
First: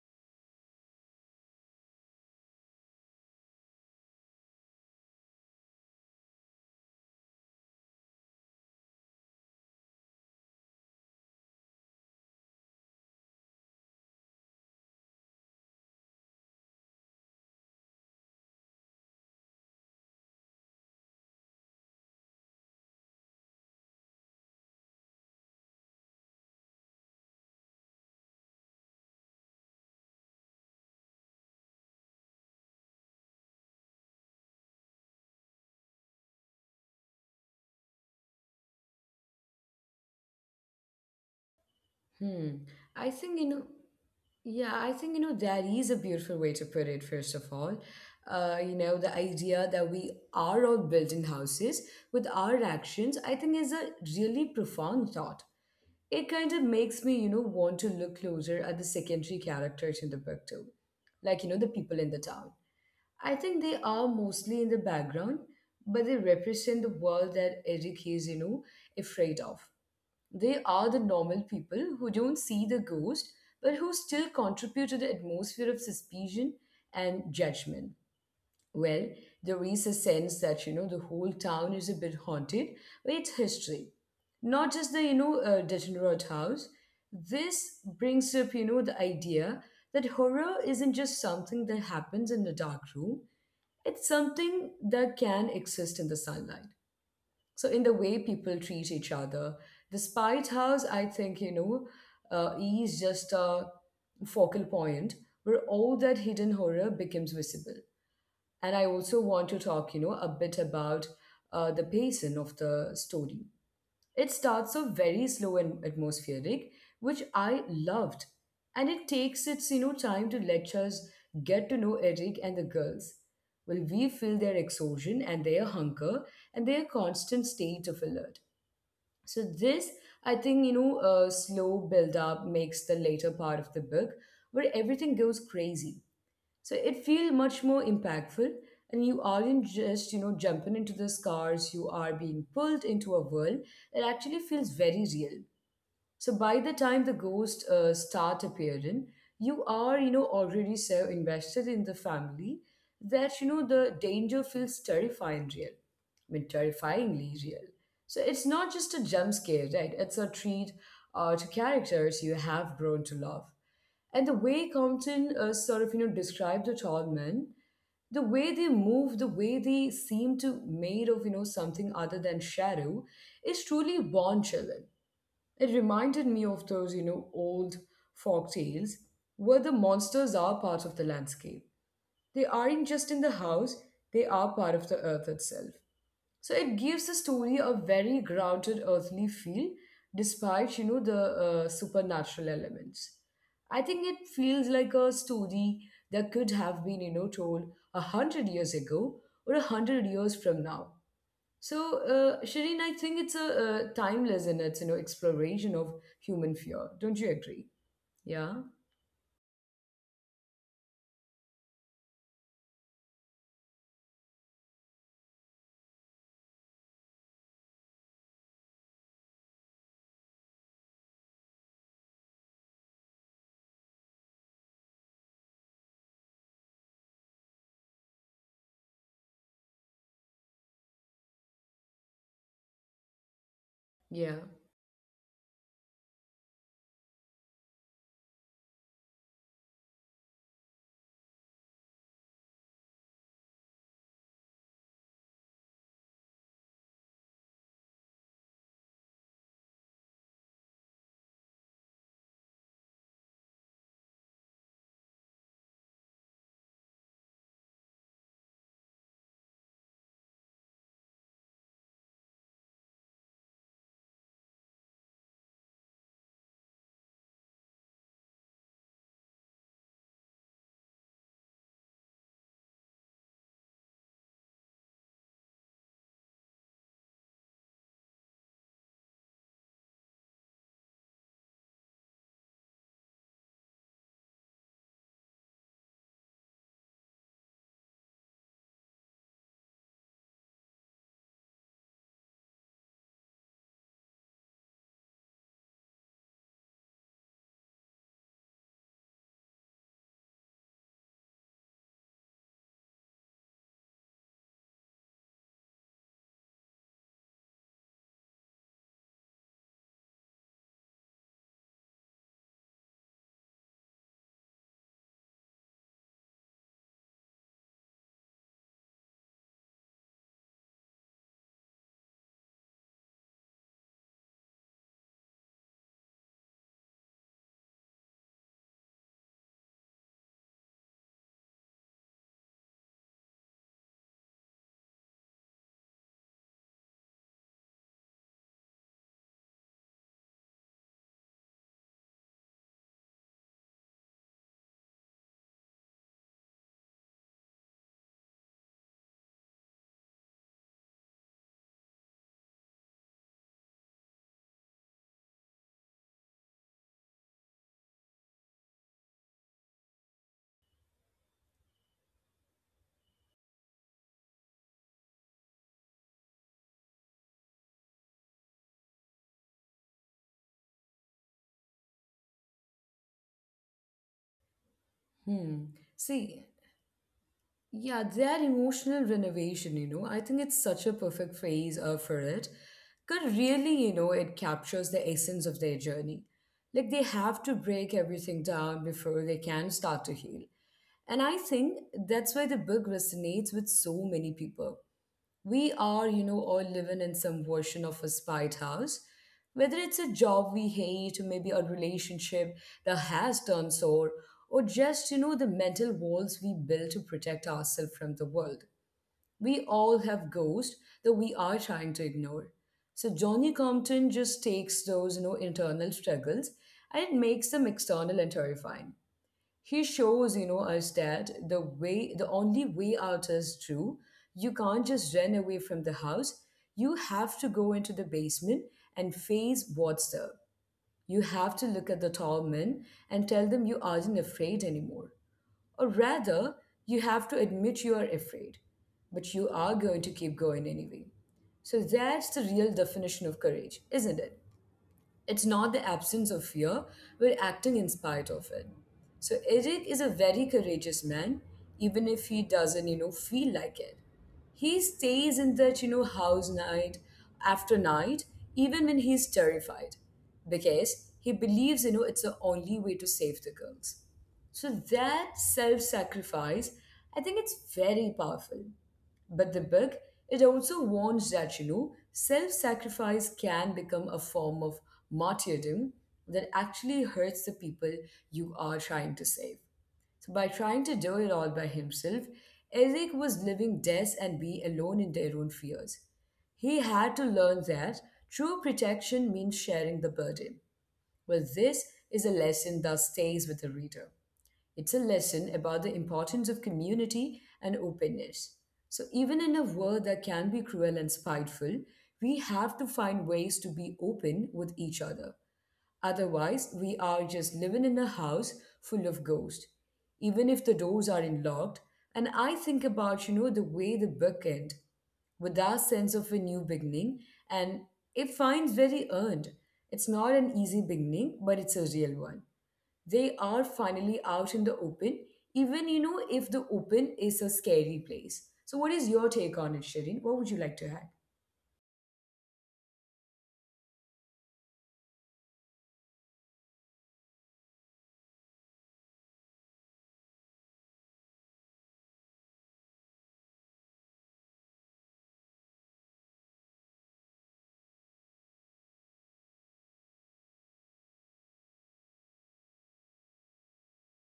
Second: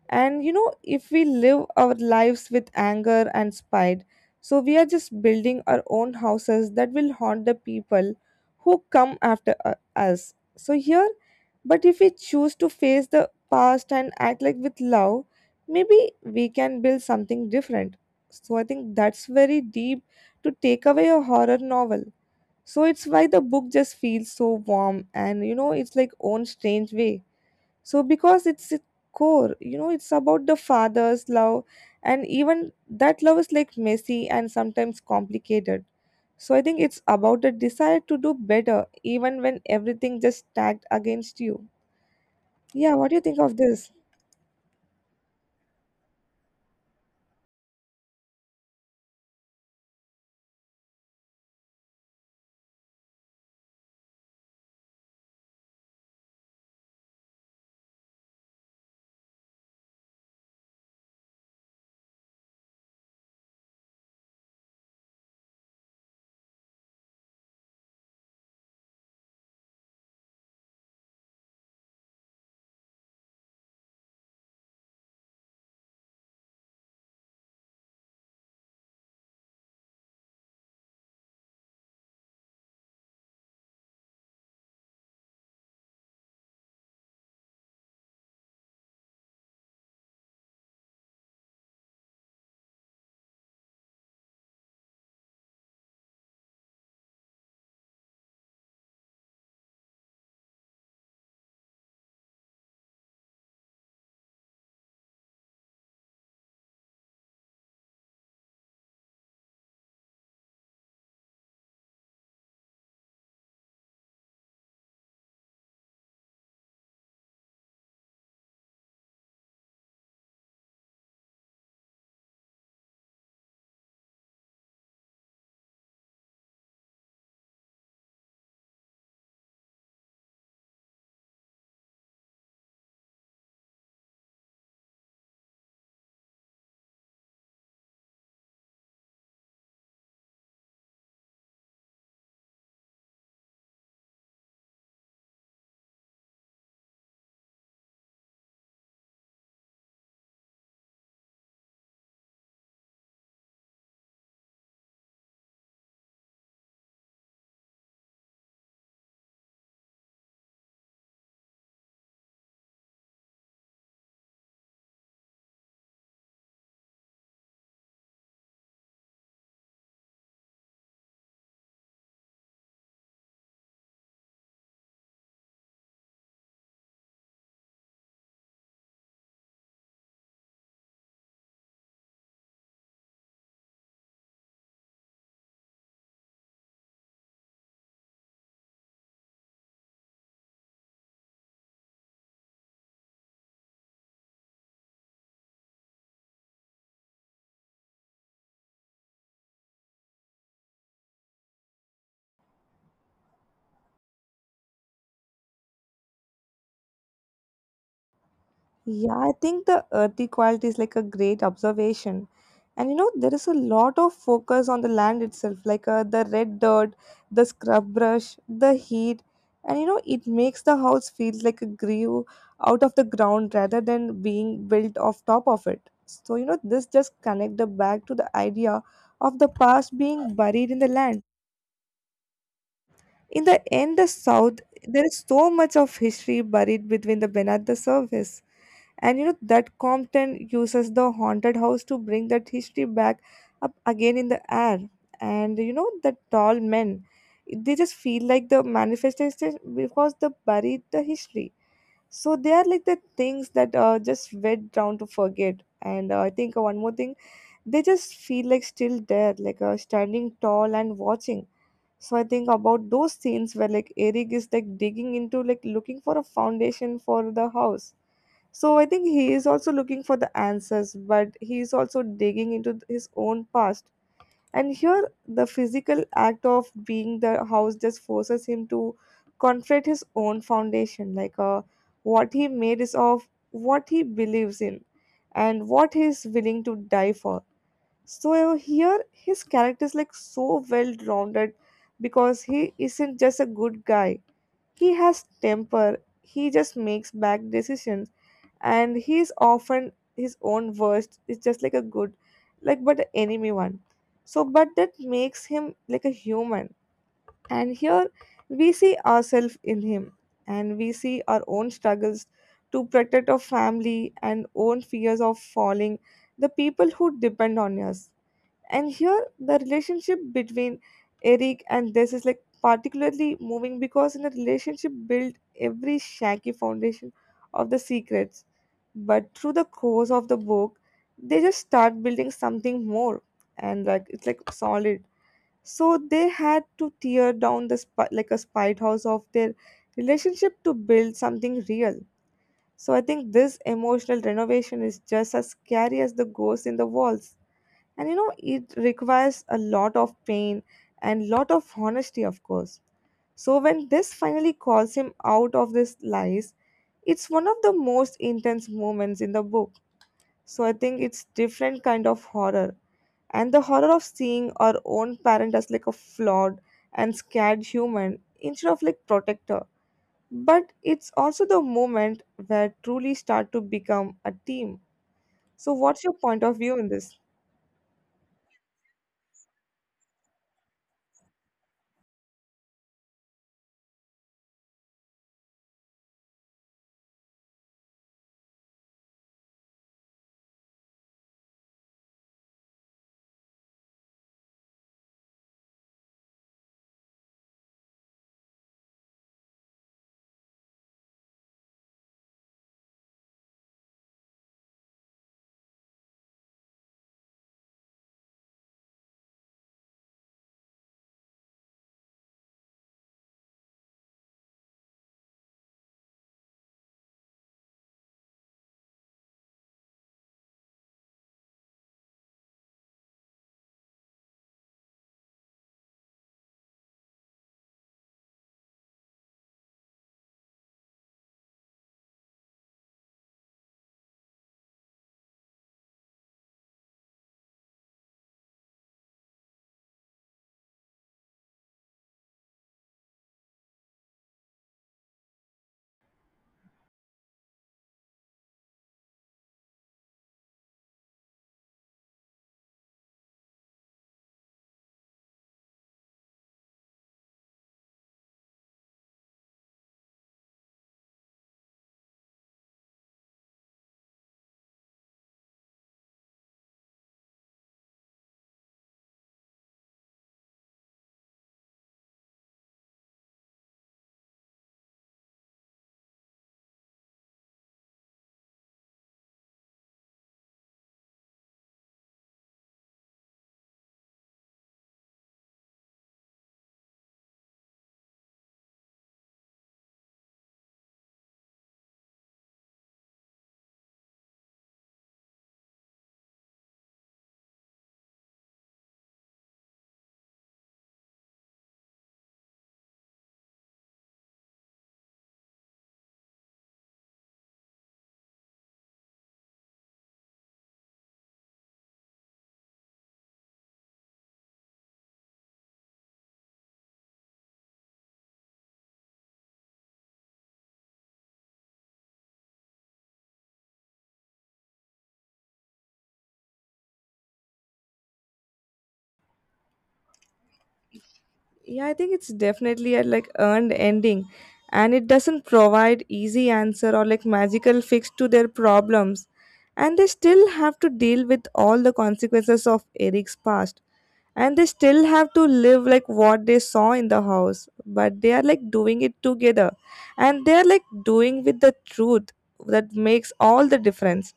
B: And you know, if we live our lives with anger and spite, so we are just building our own houses that will haunt the people who come after u- us. So here, but if we choose to face the past and act like with love, maybe we can build something different. So I think that's very deep to take away a horror novel. So it's why the book just feels so warm and you know it's like own strange way. So because it's a core, you know, it's about the father's love, and even that love is like messy and sometimes complicated. So I think it's about the desire to do better even when everything just stacked against you.
A: Hmm.
B: Yeah, what do
A: I
B: you think
A: think, you
B: of
A: know,
B: this?
A: yeah, I think, you know, that is a beautiful way to put it, first of all. Uh, you know, the idea that we are all building houses with our actions, I think, is a really profound thought. It kind of makes me, you know, want to look closer at the secondary characters in the book, too. Like, you know, the people in the town. I think they are mostly in the background, but they represent the world that Eric is, you know, afraid of. They are the normal people who don't see the ghost, but who still contribute to the atmosphere of suspicion and judgment. Well, there is a sense that, you know, the whole town is a bit haunted by its history. Not just the, you know, uh, degenerate house. This brings up, you know, the idea that horror isn't just something that happens in the dark room. It's something that can exist in the sunlight, so in the way people treat each other. The spite house, I think, you know uh, E is just a focal point where all that hidden horror becomes visible. And I also want to talk, you know a bit about uh, the pacing of the story. It starts off very slow and atmospheric, which I loved. And it takes its, you know, time to let us get to know Eric and the girls. Well, we feel their exhaustion and their hunger and their constant state of alert. So this, I think, you know, uh, slow build-up makes the later part of the book where everything goes crazy, so it feels much more impactful, and you aren't just you know jumping into the scars. You are being pulled into a world that actually feels very real. So by the time the ghosts uh, start appearing, you are, you know, already so invested in the family that, you know, the danger feels terrifying real. I mean, terrifyingly real. So it's not just a jump scare, right? It's a treat uh, to characters you have grown to love. And the way Compton uh, sort of, you know, described the tall men, the way they move, the way they seem to made of, you know, something other than shadow is truly born chilling. It reminded me of those, you know, old folk tales where the monsters are part of the landscape. They aren't just in the house, they are part of the earth itself. So it gives the story a very grounded, earthly feel despite, you know, the uh, supernatural elements. I think it feels like a story that could have been, you know, told a hundred years ago or a hundred years from now. So, uh, Shireen, I think it's a, uh timeless in its you know exploration of human fear. Don't you agree? Yeah,
B: Yeah, I think the earthy quality is like a great observation. And you know, there is a lot of focus on the land itself, like uh, the red dirt, the scrub brush, the heat. And you know, it makes the house feel like a grew out of the ground rather than being built off top of it. So, you know, this just connect the back to the idea of the past being buried in the land. In the end, the south,
A: yeah.
B: there is so much of history buried between the beneath the surface, and you know that Compton uses the haunted house to bring that history back up again in the air. And you know the tall men, they just feel like the manifestation because they buried the history. So they are like the things that are just wet down to forget. And uh, I think one more thing, they just feel like still there, like uh, standing tall and watching. So I think about those scenes where like Eric is like digging into like looking for a foundation for the house, so I think he is also looking for the answers, but he is also digging into th- his own past. And here, the physical act of being the house just forces him to confront his own foundation, like uh, what he made is of what he believes in and what he is willing to die for. So here, his character is like so well rounded because he isn't just a good guy. He has temper. He just makes bad decisions, and he's often his own worst, it's just like a good like but an enemy one. So but that makes him like a human, and here we see ourselves in him and we see our own struggles to protect our family and own fears of falling the people who depend on us. And here, the relationship between Eric and this is like particularly moving because in a relationship built every shaky foundation of the secrets. But through the course of the book, they just start building something more, and like it's like solid. So they had to tear down the sp- like a spite house of their relationship to build something real. So I think this emotional renovation is just as scary as the ghost in the walls, and you know it requires a lot of pain and lot of honesty of course. So when this finally calls him out of this lies, it's one of the most intense moments in the book. So I think it's different kind of horror, and the horror of seeing our own parent as like a flawed and scared human instead of like protector, but it's also the moment where truly start to become a team. So
A: Hmm.
B: what's your point of
A: See,
B: view in this?
A: yeah, that emotional renovation. You know, I think it's such a perfect phrase uh, for it. Because really, you know, it captures the essence of their journey. Like, they have to break everything down before they can start to heal. And I think that's why the book resonates with so many people. We are, you know, all living in some version of a spite house. Whether it's a job we hate, or maybe a relationship that has turned sour, or just, you know, the mental walls we build to protect ourselves from the world. We all have ghosts that we are trying to ignore. So Johnny Compton just takes those, you know, internal struggles and it makes them external and terrifying. He shows you know us that the way the only way out is through. You can't just run away from the house. You have to go into the basement and face what's there. You have to look at the tall men and tell them you aren't afraid anymore. Or rather, you have to admit you are afraid, but you are going to keep going anyway. So that's the real definition of courage, isn't it? It's not the absence of fear, we're acting in spite of it. So Eric is a very courageous man, even if he doesn't, you know, feel like it. He stays in that, you know, house night after night, even when he's terrified, because he believes, you know, it's the only way to save the girls. So that self sacrifice, I think it's very powerful. But the book, it also warns that, you know, self sacrifice can become a form of martyrdom that actually hurts the people you are trying to save. So, by trying to do it all by himself, Eric was living death and being alone in their own fears. He had to learn that true protection means sharing the burden. Well, this is a lesson that stays with the reader. It's a lesson about the importance of community and openness. So, even in a world that can be cruel and spiteful, we have to find ways to be open with each other. Otherwise, we are just living in a house full of ghosts, even if the doors aren't locked. And I think about, you know, the way the book ends, with that sense of a new beginning, and it finds very earned. It's not an easy beginning, but it's a real one. They are finally out in the open, even you know if the open is a scary place. So, what is your take on it, Shirin? What would you like to add?
B: Yeah, I think it's definitely a like earned ending, and it doesn't provide easy answer or like magical fix to their problems, and they still have to deal with all the consequences of Eric's past, and they still have to live like what they saw in the house, but they are like doing it together, and they are like doing with the truth that makes all the difference.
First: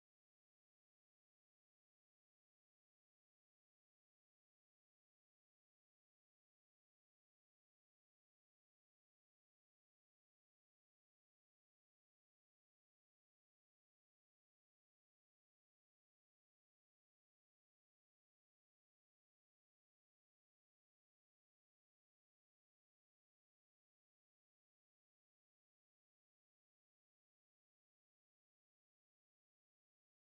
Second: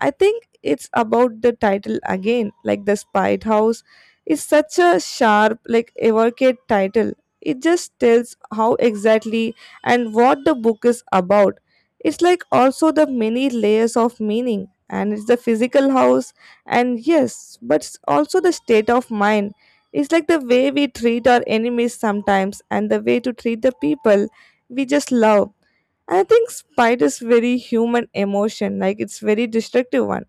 B: I think it's about the title again, like the spite house is such a sharp like evocative title. It just tells how exactly and what the book is about. It's like also the many layers of meaning, and it's the physical house, and yes, but it's also the state of mind. It's like the way we treat our enemies sometimes and the way to treat the people we just love. And I think spite is very human emotion, like it's very destructive one.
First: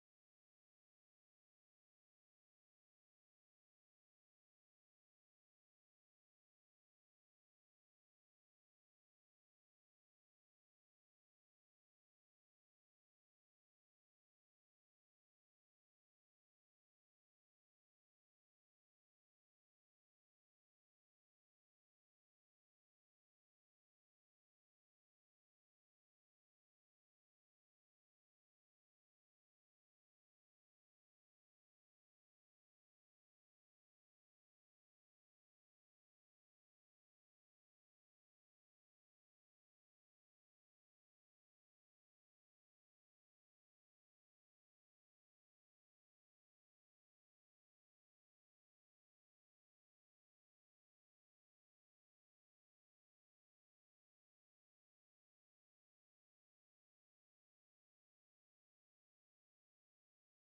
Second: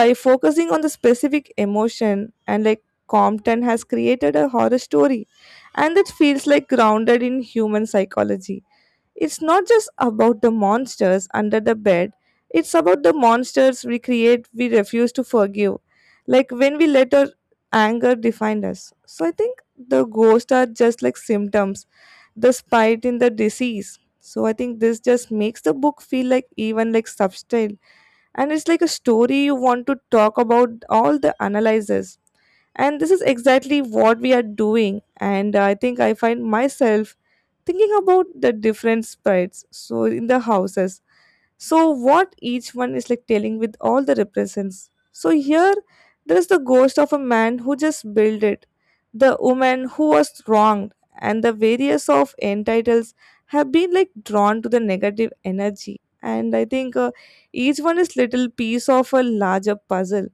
B: By focusing on the specific emotion and like Compton has created a horror story, and it feels like grounded in human psychology. It's not just about the monsters under the bed, it's about the monsters we create, we refuse to forgive. Like when we let our anger define us. So I think the ghosts are just like symptoms, the spite in the disease. So I think this just makes the book feel like even like substance. And it's like a story you want to talk about all the analyzes. And this is exactly what we are doing. And I think I find myself thinking about the different sprites so in the houses, so what each one is like telling with all the represents. So here there is the ghost of a man who just built it, the woman who was wronged, and the various of entitles have been like drawn to the negative energy. And i think uh, each one is little piece of a larger puzzle,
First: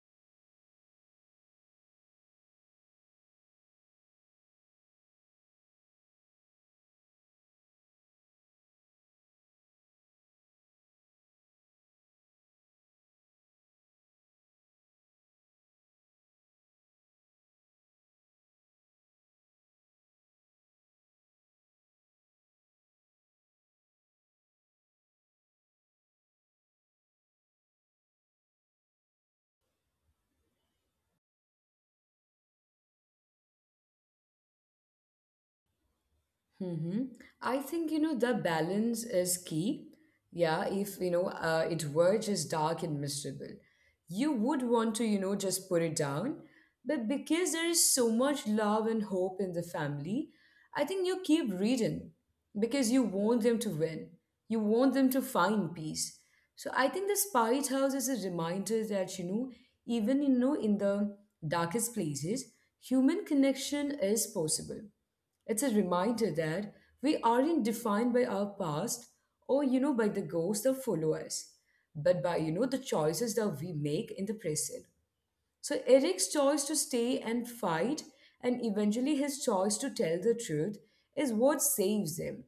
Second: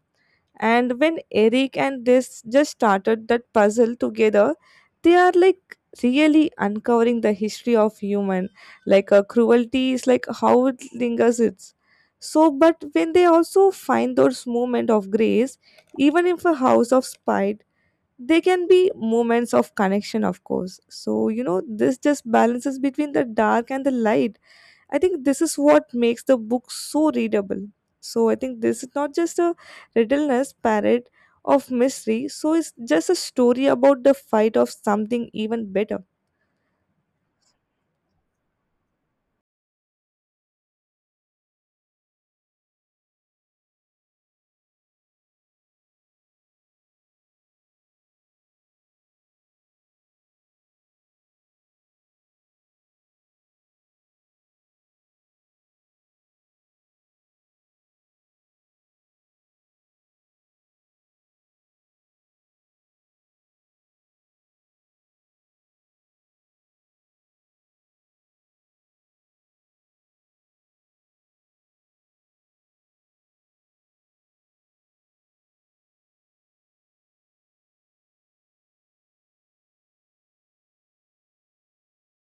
B: and when Eric and this just started that puzzle together, they are like really uncovering the history of human. Like a cruelty is like how it lingers it's. So but when they also find those moments of grace, even if a house of spite, they can be moments of connection of course. So you know this just balances between the dark and the light. I think this is what makes the book so readable. So I think this is not just a riddleness parrot of mystery, so it's just a story about the fight of something even better.
A: Mm-hmm. I think, you know, the balance is key. Yeah, if, you know, uh, it were just dark and miserable, you would want to, you know, just put it down. But because there is so much love and hope in the family, I think you keep reading because you want them to win. You want them to find peace. So I think the Spirit House is a reminder that, you know, even, you know, in the darkest places, human connection is possible. It's a reminder that we aren't defined by our past or, you know, by the ghosts that follow us, but by, you know, the choices that we make in the present. So Eric's choice to stay and fight, and eventually his choice to tell the truth, is what saves him.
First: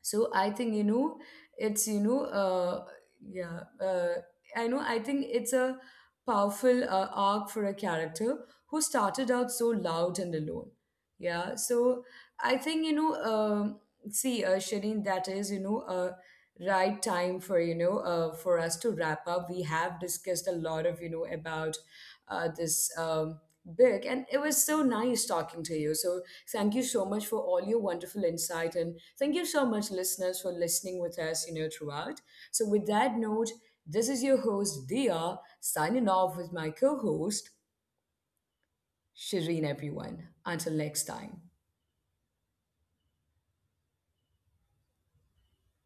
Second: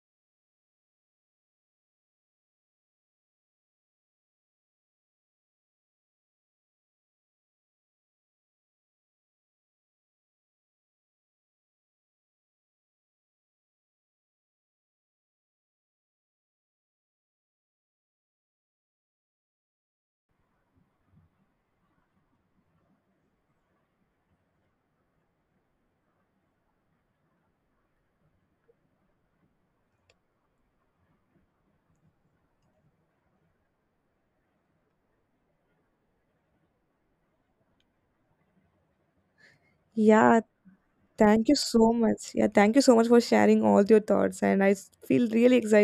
A: So I think you know it's you know uh yeah uh I know I think it's a powerful uh, arc for a character who started out so loud and alone. Yeah. So I think, you know um see, uh Shireen, that is you know uh right time for you know uh, for us to wrap up. We have discussed a lot of you know about uh, this um, book, and it was so nice talking to you. So thank you so much for all your wonderful insight, and thank you so much listeners for listening with us you know throughout. So with that note, this is your host Dia signing off with my co-host Shireen. Everyone,
B: Yeah,
A: until next time.
B: thank you so much. Yeah, thank you so much for sharing all your thoughts, and I s- feel really excited